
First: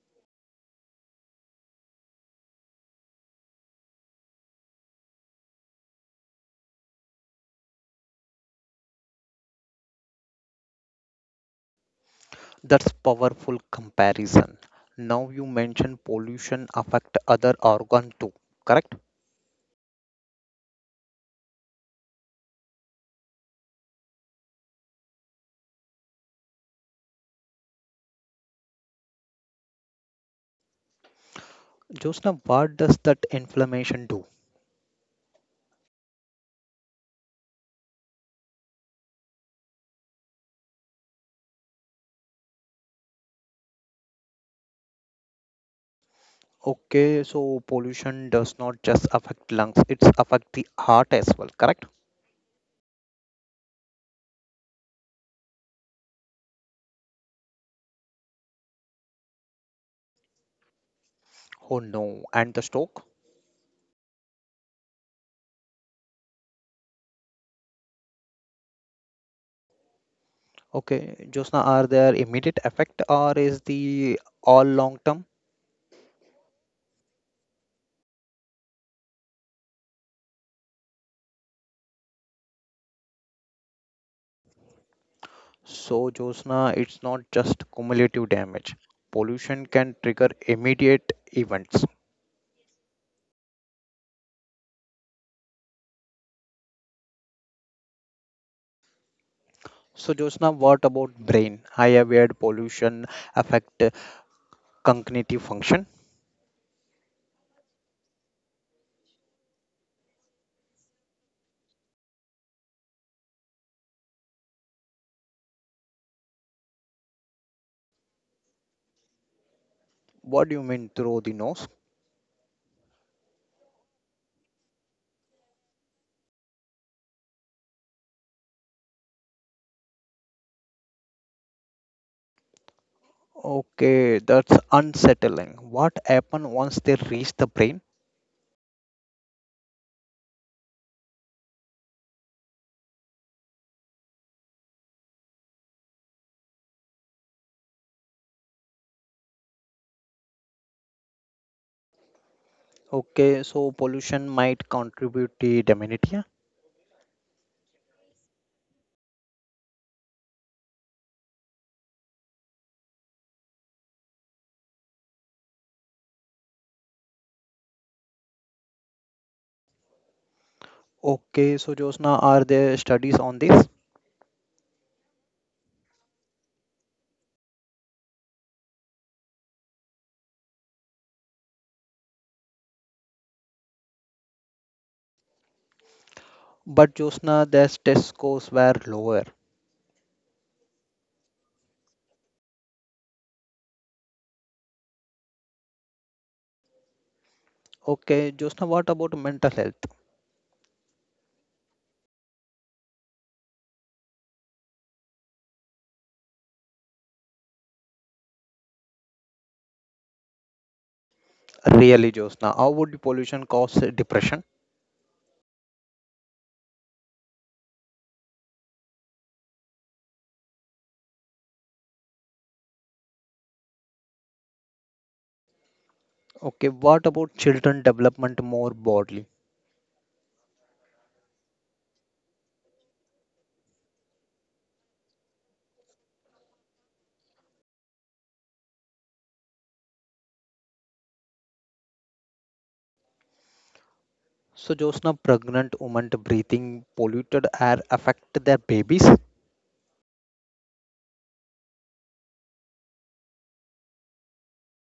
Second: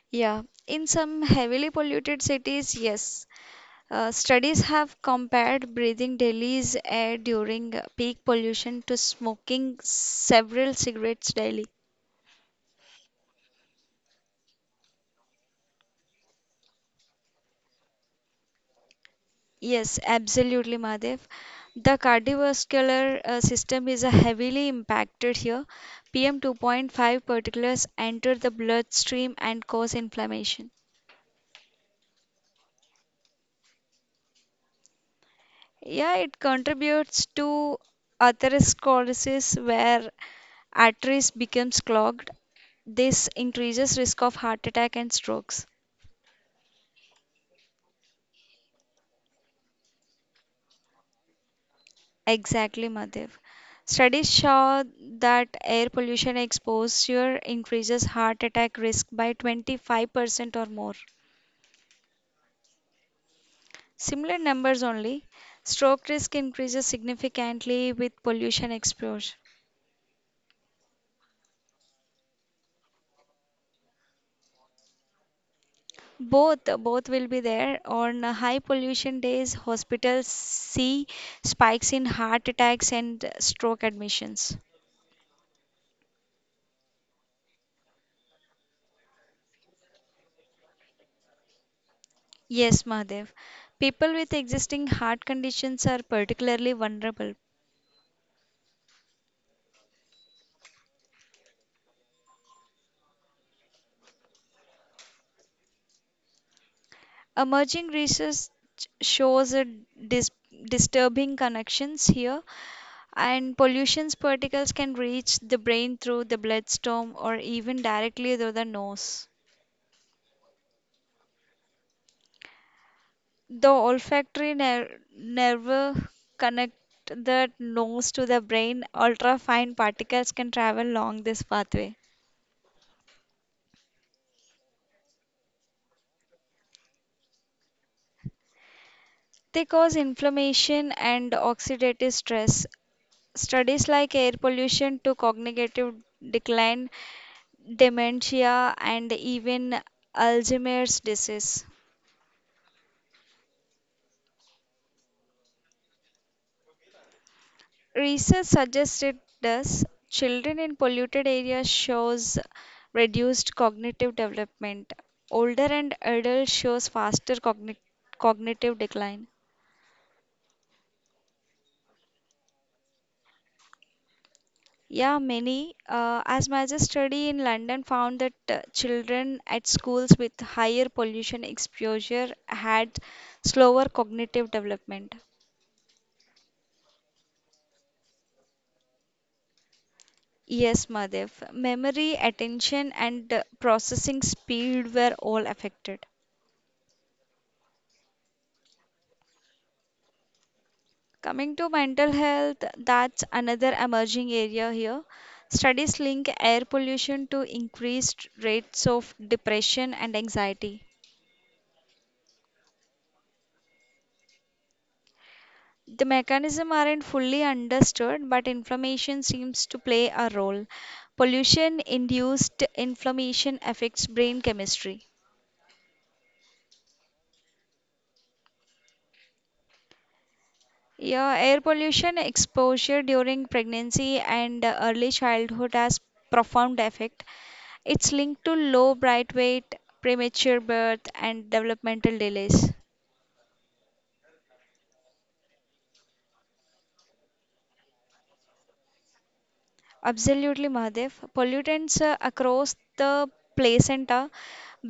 S2: Yeah, in some heavily polluted cities, yes. Studies have compared breathing Delhi's air during peak pollution to smoking several cigarettes daily.
S1: That's powerful comparison. Now you mentioned pollution affect other organ too, correct?
S2: Yes, absolutely, Mahadev. The cardiovascular system is heavily impacted here. PM 2.5 particulates enter the bloodstream and cause inflammation.
S1: Josna, what does that inflammation do?
S2: Yeah, it contributes to atherosclerosis where arteries becomes clogged. This increases risk of heart attack and strokes.
S1: Okay, so pollution does not just affect lungs, it's affect the heart as well, correct?
S2: Exactly, Madhav. Studies show that air pollution exposure increases heart attack risk by 25% or more.
S1: Oh no, and the stroke?
S2: Similar numbers only, stroke risk increases significantly with pollution exposure.
S1: Okay, Josna, are there immediate effect or is the all long term?
S2: Both both will be there. On high pollution days, hospitals see spikes in heart attacks and stroke admissions.
S1: So Josna, it's not just cumulative damage. Pollution can trigger immediate events.
S2: Yes, Mahadev. People with existing heart conditions are particularly vulnerable.
S1: So, Josna, what about brain? I have heard pollution affect cognitive function.
S2: Emerging research shows a dis- disturbing connections here, and pollution particles can reach the brain through the bloodstream or even directly through the nose.
S1: What do you mean through the nose?
S2: The olfactory nerve connect the nose to the brain. Ultrafine particles can travel along this pathway.
S1: Okay, that's unsettling. What happen once they reach the brain?
S2: They cause inflammation and oxidative stress. Studies like air pollution to cognitive decline dementia, and even Alzheimer's disease.
S1: Okay, so pollution might contribute to dementia.
S2: Research suggests it does. Children in polluted areas shows reduced cognitive development. Older and adult shows faster cognitive decline.
S1: Okay, so Josna, are there studies on this?
S2: Yeah, many. As my study in London found that children at schools with higher pollution exposure had slower cognitive development.
S1: But Josna, their test scores were lower.
S2: Yes, Madhav. Memory, attention, and processing speed were all affected.
S1: Okay, Josna, what about mental health?
S2: Coming to mental health, that's another emerging area here. Studies link air pollution to increased rates of depression and anxiety.
S1: Really, Josna, how would pollution cause depression?
S2: The mechanism aren't fully understood, but inflammation seems to play a role. Pollution induced inflammation affects brain chemistry.
S1: Okay, what about children development more broadly?
S2: Yeah, air pollution exposure during pregnancy and early childhood has profound effect. It's linked to low bright weight, premature birth, and developmental delays.
S1: So, Josna, pregnant women breathing polluted air affect their babies?
S2: Absolutely, Mahadev. Pollutants across the placenta,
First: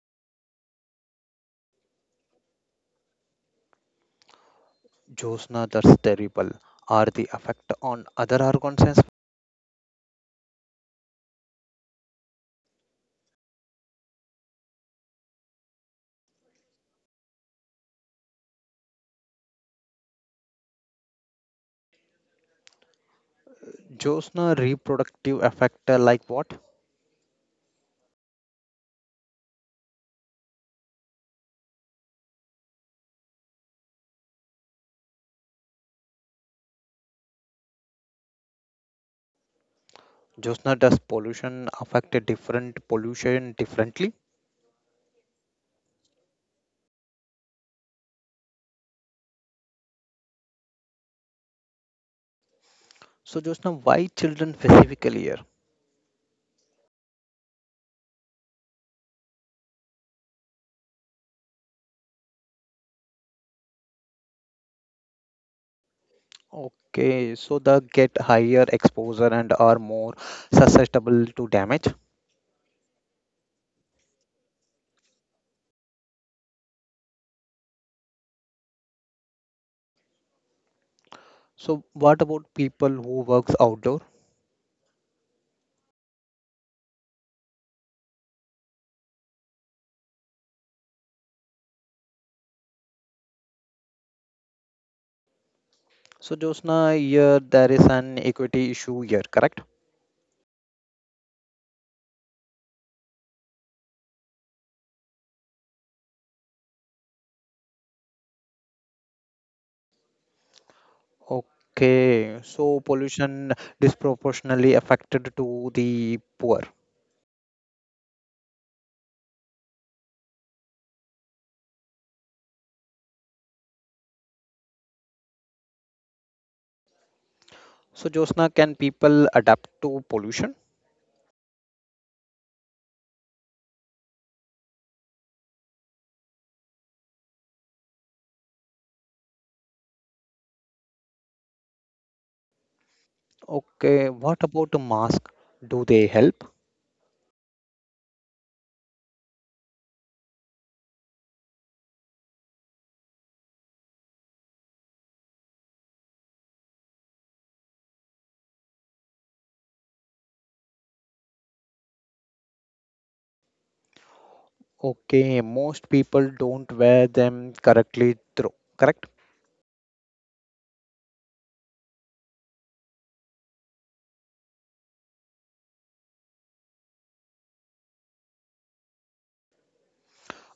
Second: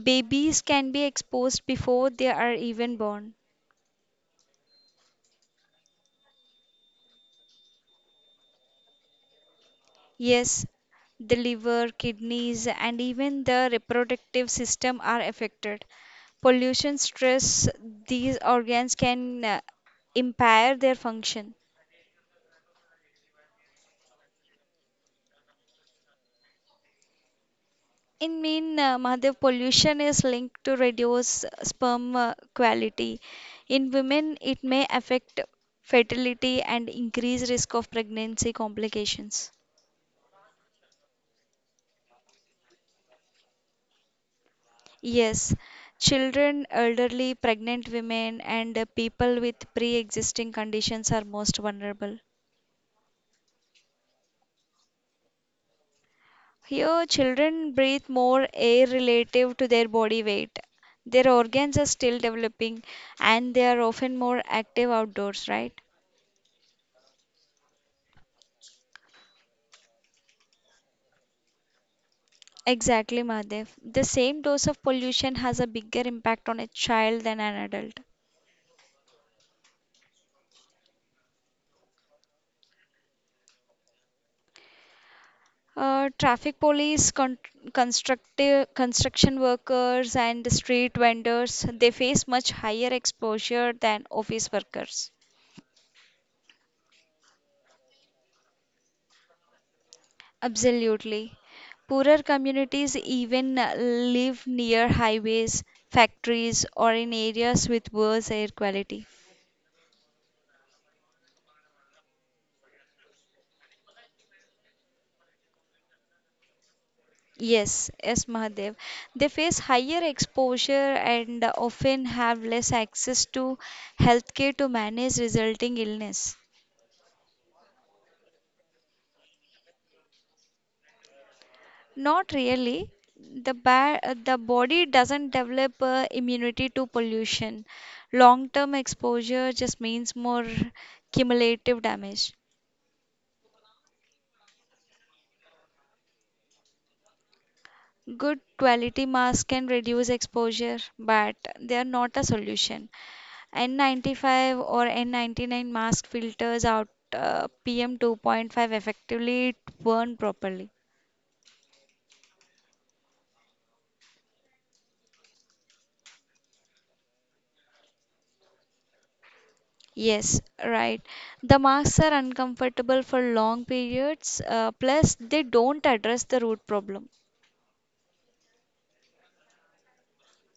S2: babies can be exposed before they are even born.
S1: Josna, that's terrible. Are the effect on other organs well?
S2: Yes, the liver, kidneys, and even the reproductive system are affected. Pollution, stress, these organs can impair their function.
S1: Josna, reproductive effect like what?
S2: In mean, Mahadev, pollution is linked to reduced sperm quality. In women, it may affect fertility and increase risk of pregnancy complications.
S1: Josna, does pollution affect a different pollution differently?
S2: Yes, children, elderly, pregnant women, and people with pre-existing conditions are most vulnerable.
S1: So, Josna, why children specifically here?
S2: Here, children breathe more air relative to their body weight. Their organs are still developing and they are often more active outdoors, right?
S1: Okay, so they get higher exposure and are more susceptible to damage.
S2: Exactly, Mahadev. The same dose of pollution has a bigger impact on a child than an adult.
S1: So, what about people who works outdoors?
S2: Traffic police, construction workers, and street vendors, they face much higher exposure than office workers.
S1: So Josna, here there is an equity issue here, correct?
S2: Absolutely. Poorer communities even live near highways, factories, or in areas with worse air quality.
S1: Okay, so pollution disproportionately affected to the poor.
S2: Yes, yes, Mahadev. They face higher exposure and often have less access to healthcare to manage resulting illness.
S1: So Josna, can people adapt to pollution?
S2: Not really. The body doesn't develop immunity to pollution. Long-term exposure just means more cumulative damage.
S1: Okay, what about the mask? Do they help?
S2: Good quality masks can reduce exposure, but they are not a solution. N95 or N99 mask filters out PM2.5 effectively it burn properly.
S1: Okay, most people don't wear them correctly through, correct?
S2: Yes, right. The marks are uncomfortable for long periods, plus, they don't address the root problem.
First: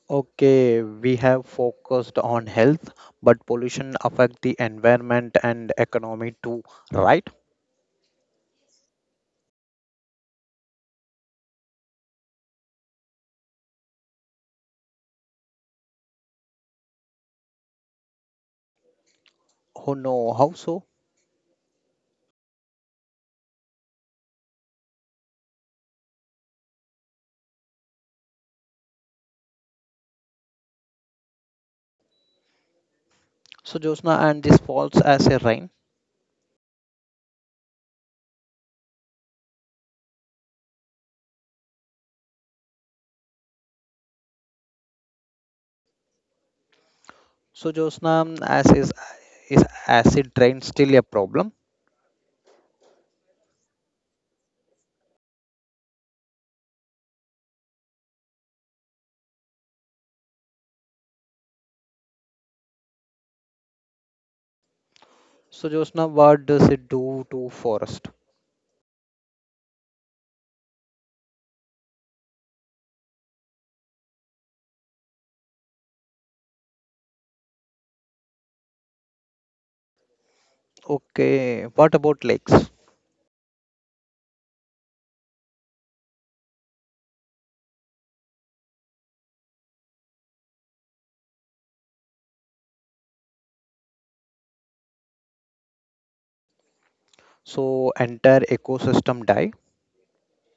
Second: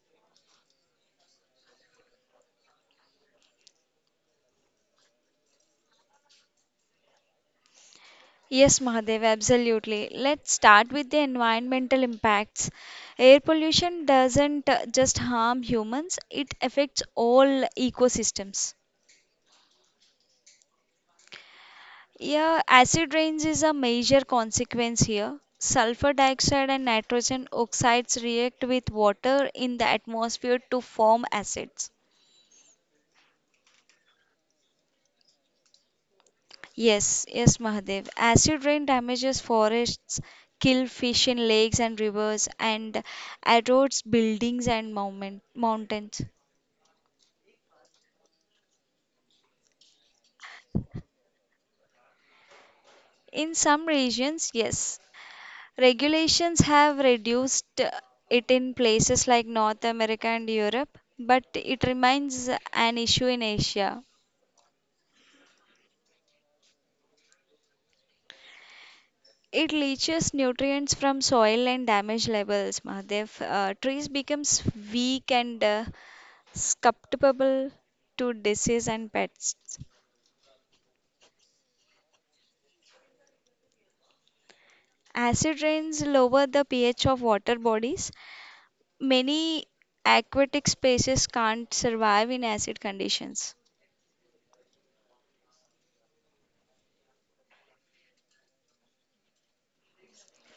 S1: Okay, we have focused on health, but pollution affect the environment and economy too, right?
S2: Yes, Mahadev, absolutely. Let's start with the environmental impacts. Air pollution doesn't just harm humans, it affects all ecosystems.
S1: Oh no, how so?
S2: Yeah, acid rains is a major consequence here. Sulfur dioxide and nitrogen oxides react with water in the atmosphere to form acids.
S1: So Josna and this falls as a rain.
S2: Yes, yes, Mahadev. Acid rain damages forests, kill fish in lakes and rivers, and erodes buildings and mountains.
S1: So Josna, is acid rain still a problem?
S2: In some regions, yes, regulations have reduced it in places like North America and Europe, but it remains an issue in Asia.
S1: So Josna, what does it do to forest?
S2: It leaches nutrients from soil and damage levels, Mahadev. Trees becomes weak and susceptible to disease and pests.
S1: Okay, what about lakes?
S2: Acid rains lower the pH of water bodies. Many aquatic species can't survive in acid conditions.
S1: So entire ecosystem die.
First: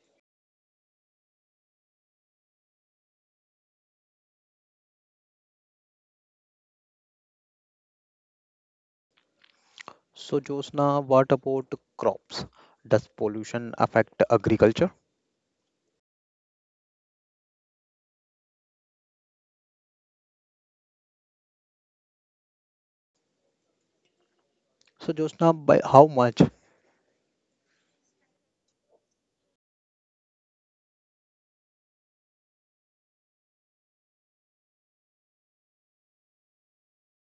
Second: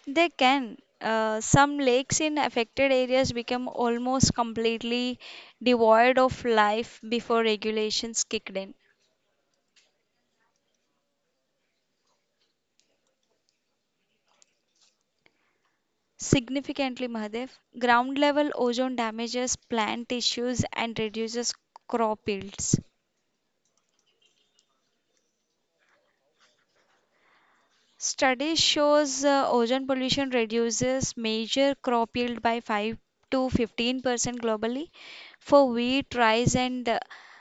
S2: They can. Some lakes in affected areas become almost completely devoid of life before regulations kicked in.
S1: So Josna, what about crops? Does pollution affect agriculture?
S2: Significantly, Mahadev, ground level ozone damages plant tissues and reduces crop yields.
S1: So Josna, by how much?
S2: Studies shows ozone pollution reduces major crop yield by 5 to 15% globally for wheat, rice and uh,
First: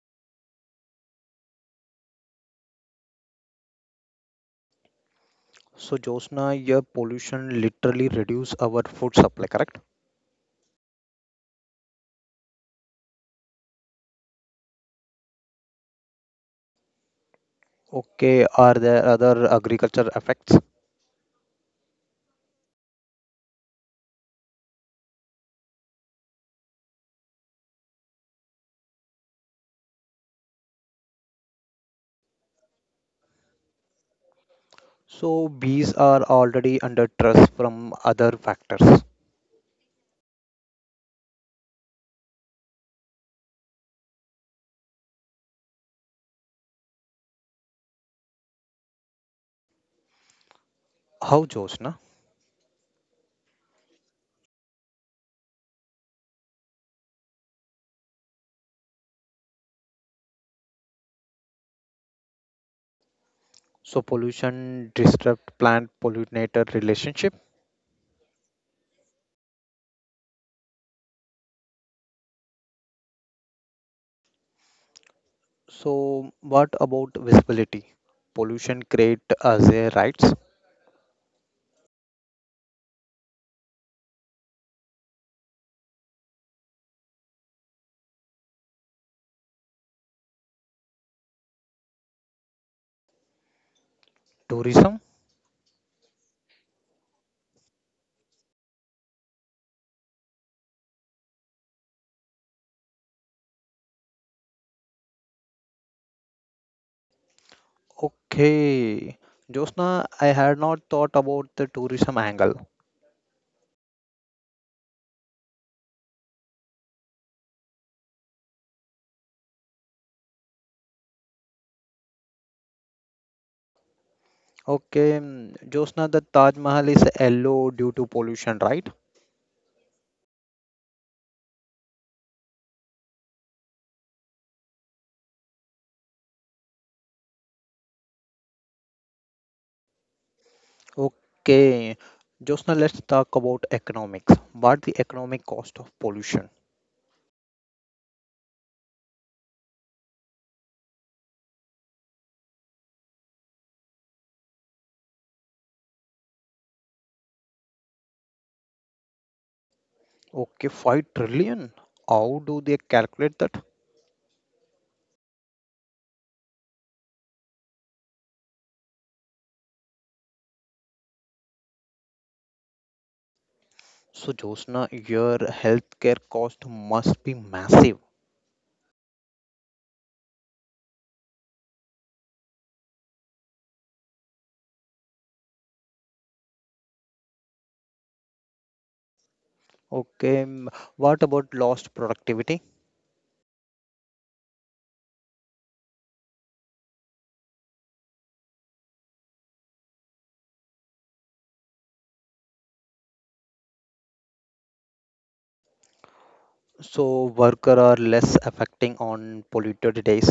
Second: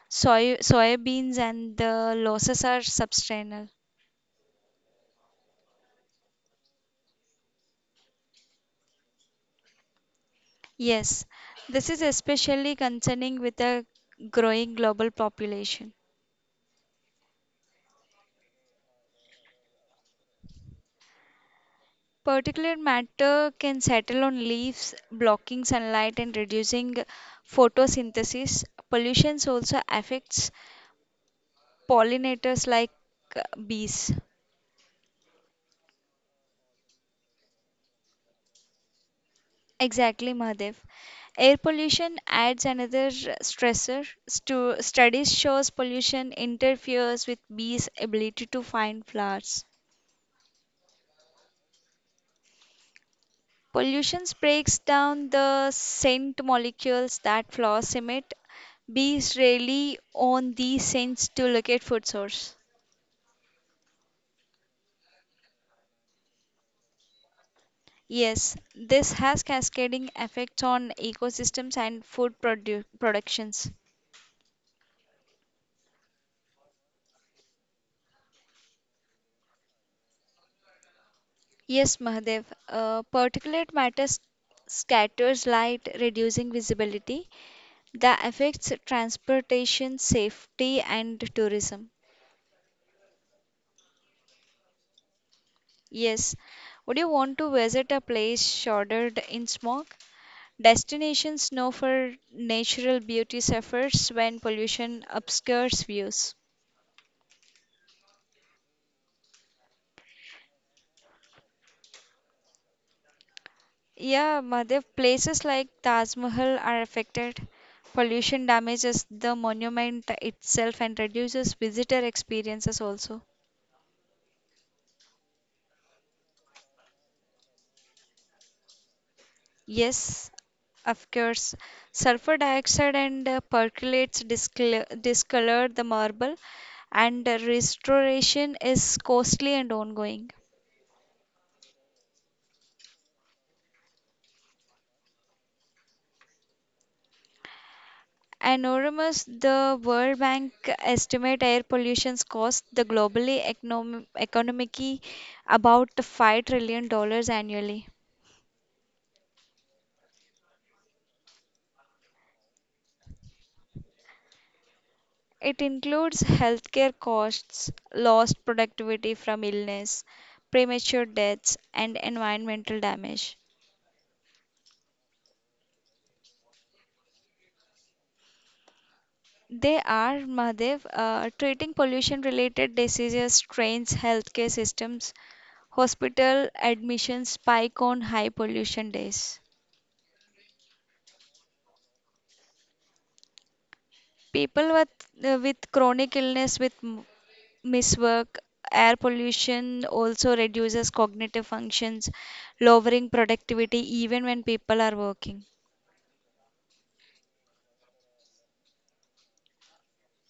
S2: soy soybeans and the losses are substantial.
S1: So Josna, your pollution literally reduce our food supply, correct?
S2: Yes, this is especially concerning with a growing global population.
S1: Okay, are there other agriculture effects?
S2: Particulate matter can settle on leaves, blocking sunlight and reducing photosynthesis. Pollution also affects pollinators like bees.
S1: So bees are already under stress from other factors.
S2: Exactly, Mahadev. Air pollution adds another stressor. Studies shows pollution interferes with bees' ability to find flowers.
S1: How, Josna?
S2: Pollution breaks down the scent molecules that flowers emit. Bees rely on these scents to locate food source.
S1: So pollution disrupt plant pollinator relationship.
S2: Yes, this has cascading effects on ecosystems and food productions.
S1: So what about visibility? Pollution create as a rights.
S2: Yes, Mahadev. Particulate matter scatters light, reducing visibility. That affects transportation, safety, and tourism.
S1: Tourism?
S2: Yes. Would you want to visit a place shrouded in smog? Destinations known for natural beauty suffers when pollution obscures views.
S1: Okay. Josna, I had not thought about the tourism angle.
S2: Yeah, Madhav, places like Taj Mahal are affected. Pollution damages the monument itself and reduces visitor experiences also.
S1: Okay, Josna, the Taj Mahal is yellow due to pollution, right?
S2: Yes, of course, sulfur dioxide and percolates discolor the marble, and restoration is costly and ongoing.
S1: Okay. Josna, let's talk about economics. What the economic cost of pollution?
S2: Anonymous, the World Bank estimate air pollution's cost the globally economy about $5 trillion dollars annually.
S1: Okay, 5 trillion. How do they calculate that?
S2: It includes healthcare costs, lost productivity from illness, premature deaths, and environmental damage.
S1: So, Josna, your healthcare cost must be massive.
S2: They are, Mahadev, treating pollution related diseases strains healthcare systems, hospital admissions spike on high pollution days.
S1: Okay, what about lost productivity?
S2: People with chronic illness, miswork, air pollution also reduces cognitive functions, lowering productivity even when people are working.
S1: So, worker are less affecting on polluted days.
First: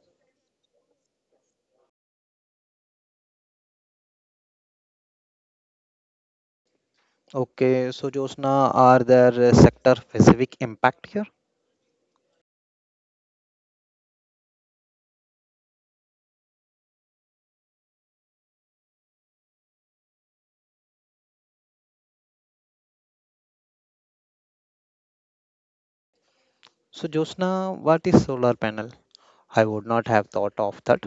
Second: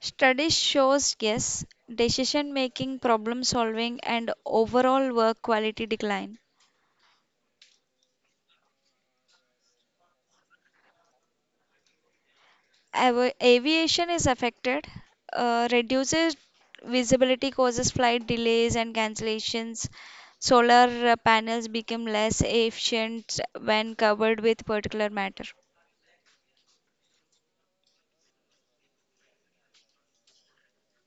S2: Studies shows yes, decision making, problem solving and overall work quality decline.
S1: Okay, so Josna, are there sector specific impact here?
S2: Av Aviation is affected. Reduces visibility causes flight delays and cancellations. Solar panels become less efficient when covered with particulate matter.
S1: So, Josna, what is solar panel? I would not have thought of that.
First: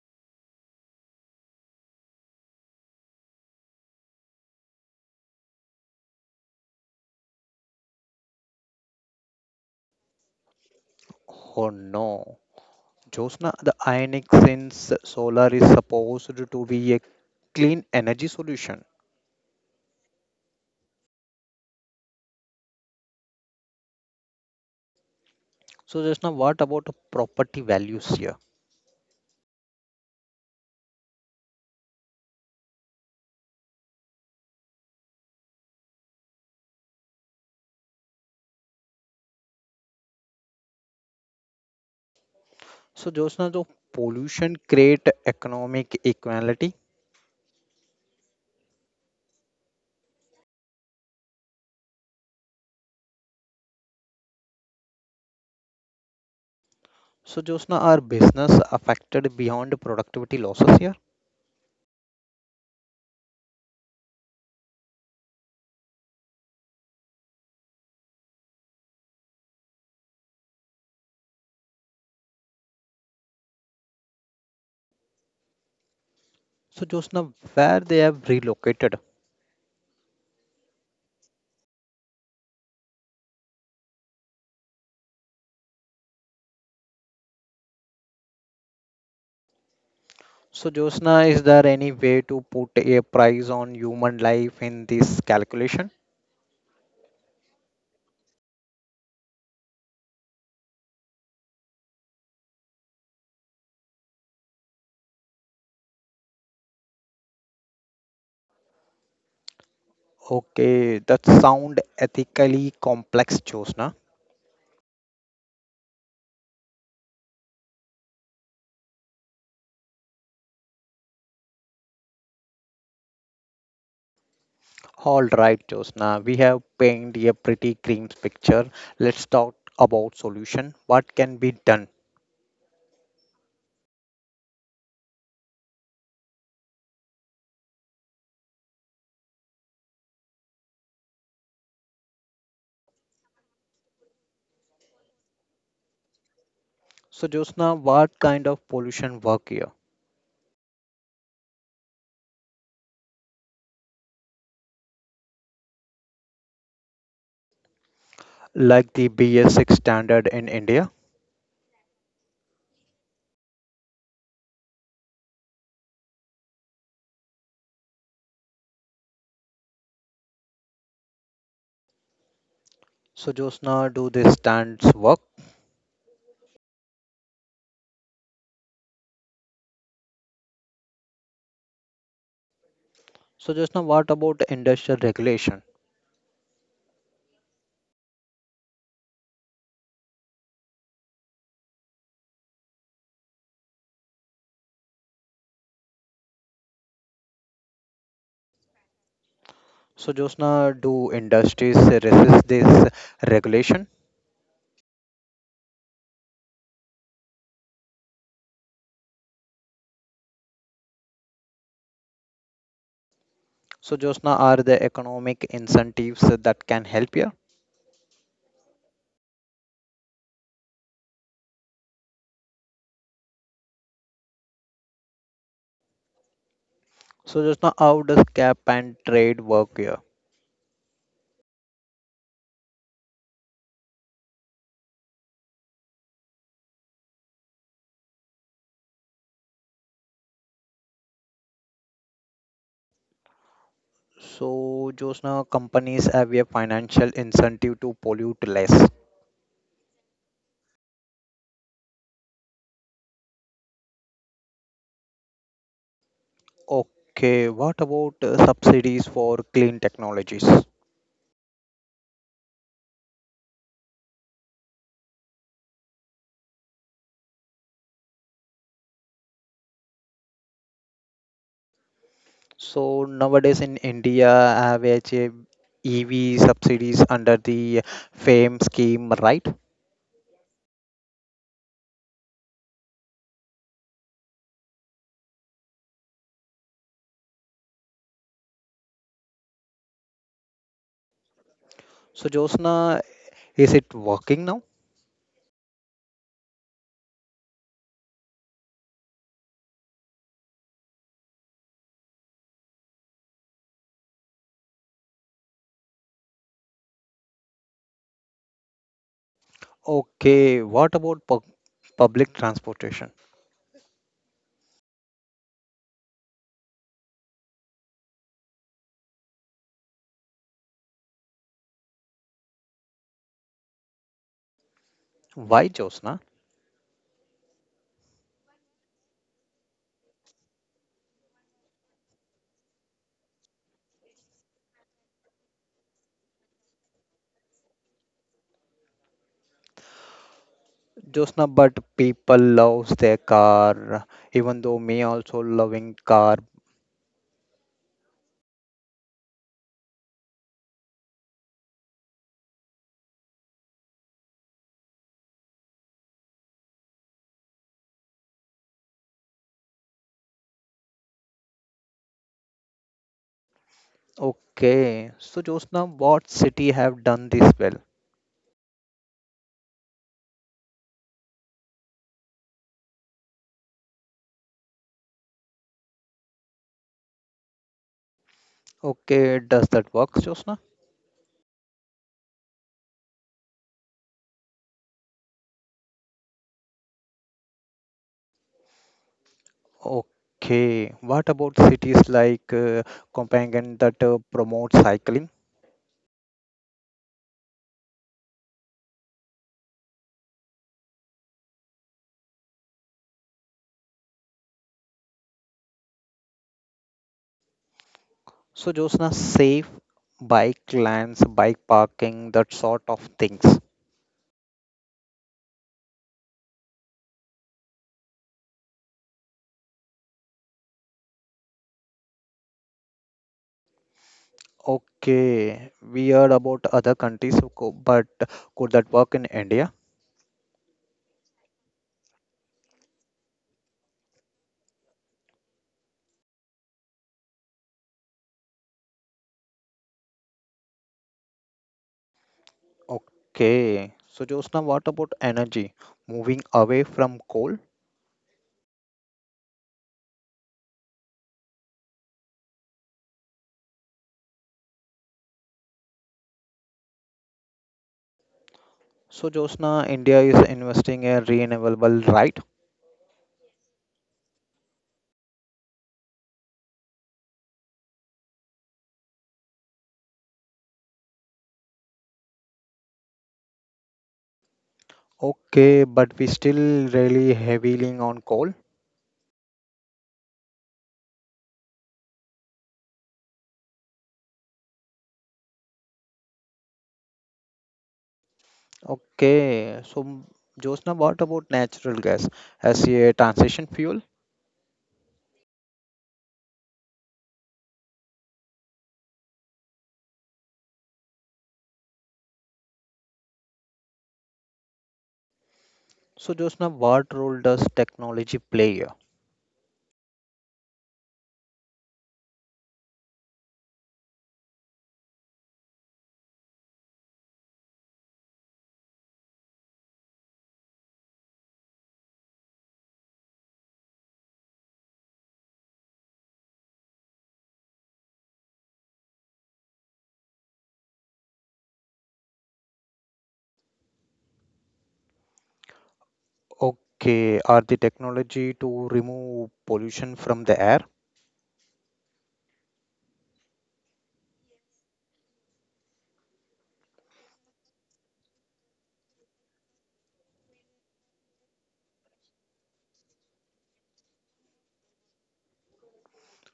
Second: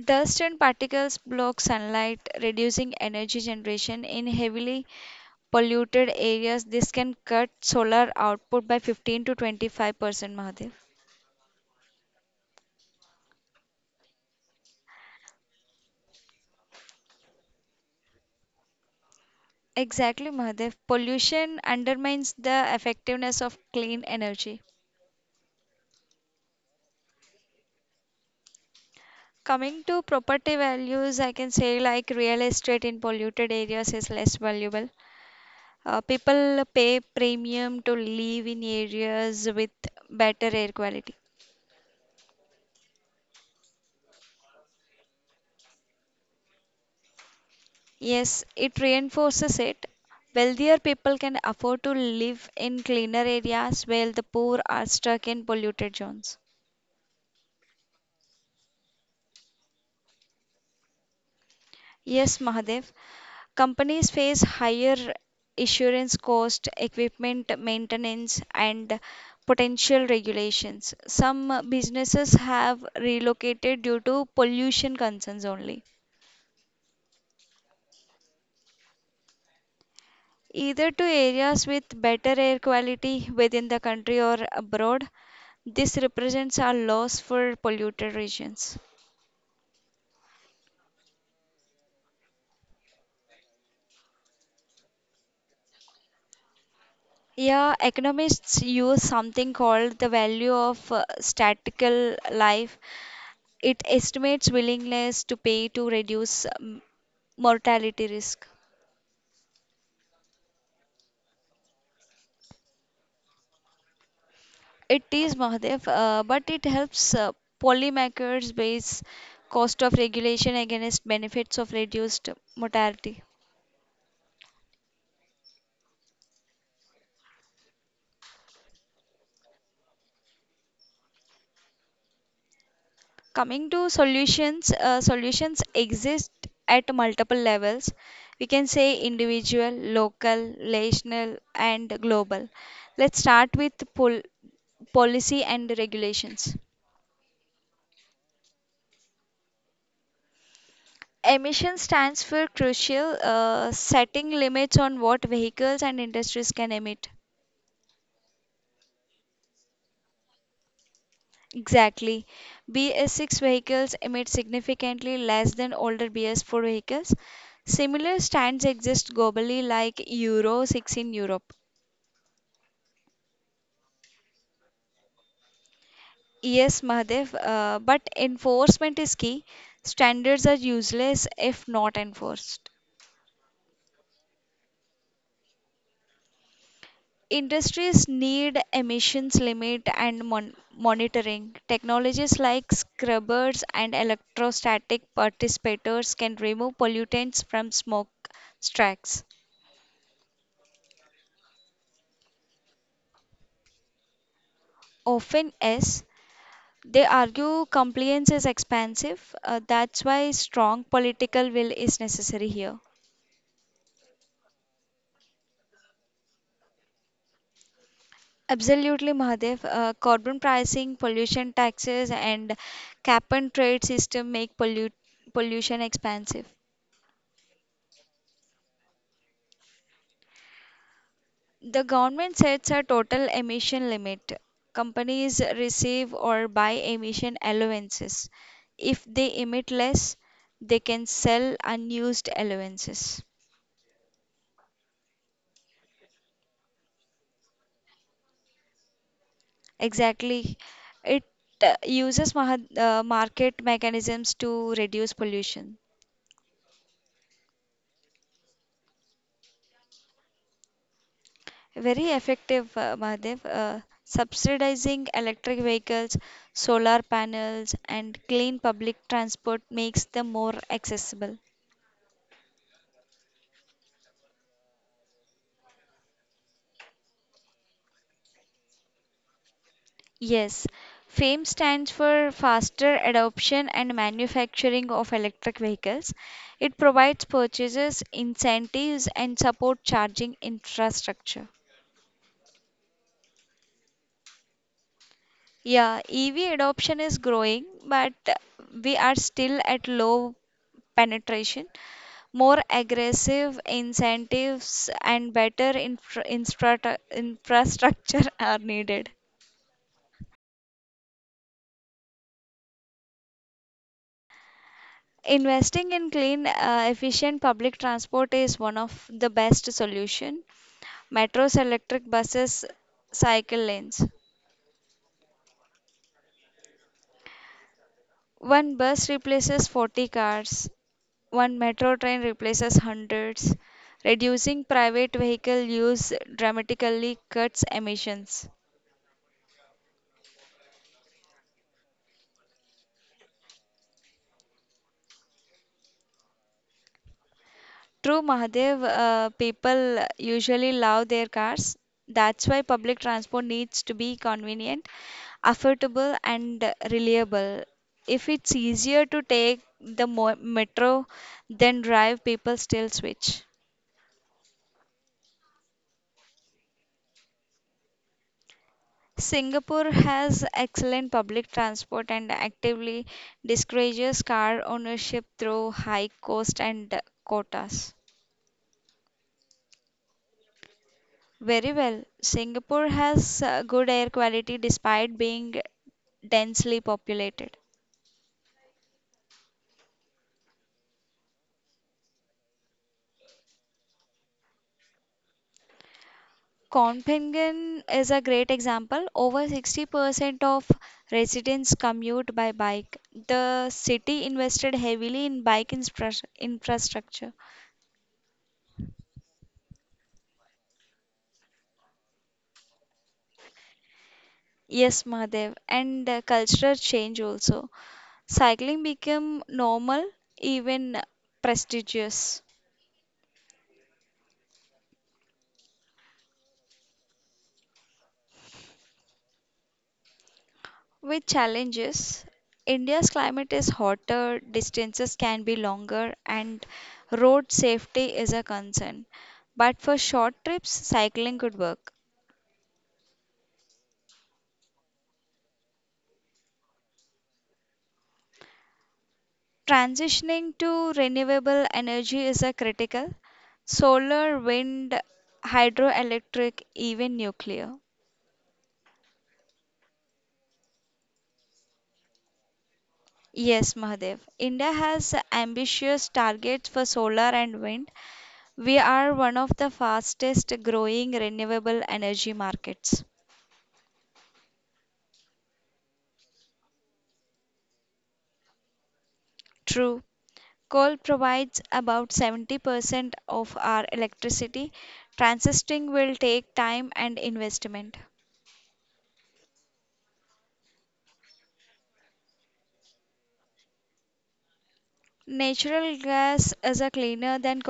S2: Dust and particles block sunlight, reducing energy generation in heavily polluted areas. This can cut solar output by 15 to 25 percent, Mahadev.
S1: Oh no. Josna, the ionic since solar is supposed to be a clean energy solution.
S2: Exactly, Mahadev. Pollution undermines the effectiveness of clean energy.
S1: So Jyotsna, what about property values here?
S2: Coming to property values, I can say like real estate in polluted areas is less valuable. People pay premium to live in areas with better air quality.
S1: So Jyotsna, the pollution create economic equality.
S2: Yes, it reinforces it. Wealthier people can afford to live in cleaner areas while the poor are stuck in polluted zones.
S1: So Jyotsna, are business affected beyond productivity losses here?
S2: Yes, Mahadev. Companies face higher insurance cost, equipment maintenance, and potential regulations. Some businesses have relocated due to pollution concerns only,
S1: So Jyotsna, where they have relocated?
S2: either to areas with better air quality within the country or abroad. This represents a loss for polluted regions.
S1: So Jyotsna, is there any way to put a price on human life in this calculation?
S2: Yeah, economists use something called the value of statistical life. It estimates willingness to pay to reduce mortality risk.
S1: Okay, that sound ethically complex, Jyotsna.
S2: It is, Mahadev, but it helps policymakers base cost of regulation against benefits of reduced mortality.
S1: All right, Josna, we have painted a pretty grim picture. Let's talk about solution. What can be done?
S2: Coming to solutions, solutions exist at multiple levels. We can say individual, local, national, and global. Let's start with policy and regulations.
S1: So, Josna, what kind of pollution work here?
S2: Emission stands for crucial, setting limits on what vehicles and industries can emit.
S1: Like the BS6 standard in India.
S2: Exactly. BS6 vehicles emit significantly less than older BS4 vehicles. Similar stands exist globally, like Euro 6 in Europe.
S1: So, Josna, do these standards work?
S2: Yes, Mahadev, but enforcement is key. Standards are useless if not enforced.
S1: So, Josna, what about industrial regulation?
S2: Industries need emissions limit and monitoring. Technologies like scrubbers and electrostatic participators can remove pollutants from smoke stacks.
S1: So, Josna, do industries resist this regulation?
S2: Often, yes, they argue compliance is expensive. That's why strong political will is necessary here.
S1: So, Josna, are there economic incentives that can help here?
S2: Absolutely, Mahadev. Carbon pricing, pollution taxes, and cap and trade system make pollution expensive.
S1: So, Josna, how does cap and trade work here?
S2: The government sets a total emission limit. Companies receive or buy emission allowances. If they emit less, they can sell unused allowances.
S1: So, Josna, companies have a financial incentive to pollute less.
S2: Exactly. It uses market mechanisms to reduce pollution.
S1: Okay, what about subsidies for clean technologies?
S2: Very effective, Mahadev. Subsidizing electric vehicles, solar panels, and clean public transport makes them more accessible.
S1: So, nowadays in India, have a EV subsidies under the FAME scheme, right?
S2: Yes, FAME stands for Faster Adoption and Manufacturing of Electric Vehicles. It provides purchases, incentives, and support charging infrastructure.
S1: So, Josna, is it working now?
S2: Yeah, EV adoption is growing, but we are still at low penetration. More aggressive incentives and better infrastructure are needed.
S1: Okay, what about public transportation?
S2: Investing in clean, efficient public transport is one of the best solution. Metros, electric buses, cycle lanes.
S1: Why Josna?
S2: One bus replaces 40 cars. One metro train replaces hundreds. Reducing private vehicle use dramatically cuts emissions.
S1: Josna, but people loves their car, even though me also loving car.
S2: True, Mahadev, people usually love their cars. That's why public transport needs to be convenient, affordable, and reliable. If it's easier to take the metro than drive, people still switch.
S1: Okay. So Josna, what city have done this well?
S2: Singapore has excellent public transport and actively discourages car ownership through high cost and quotas.
S1: Okay, does that work, Josna?
S2: Very well, Singapore has good air quality despite being densely populated.
S1: Okay. What about cities like Copenhagen that promote cycling?
S2: Copenhagen is a great example. Over 60% of residents commute by bike. The city invested heavily in bike infrastructure.
S1: So Josna, safe bike lanes, bike parking, that sort of things.
S2: Yes, Mahadev, and cultural change also. Cycling became normal, even prestigious.
S1: Okay. We heard about other countries, so but could that work in India?
S2: With challenges, India's climate is hotter, distances can be longer, and road safety is a concern. But for short trips, cycling could work.
S1: Okay. So Josna, what about energy? Moving away from coal?
S2: Transitioning to renewable energy is a critical. Solar, wind, hydroelectric, even nuclear.
S1: So Josna, India is investing in renewable, right?
S2: Yes, Mahadev. India has ambitious targets for solar and wind. We are one of the fastest growing renewable energy markets.
S1: Okay, but we still really heavily on coal.
S2: True. Coal provides about 70% of our electricity. Transitioning will take time and investment.
S1: Okay, so Josna, what about natural gas as a transition fuel?
S2: Natural gas is a cleaner than
S1: So Josna, what role does technology play here? Okay, are the technology to remove pollution from the air?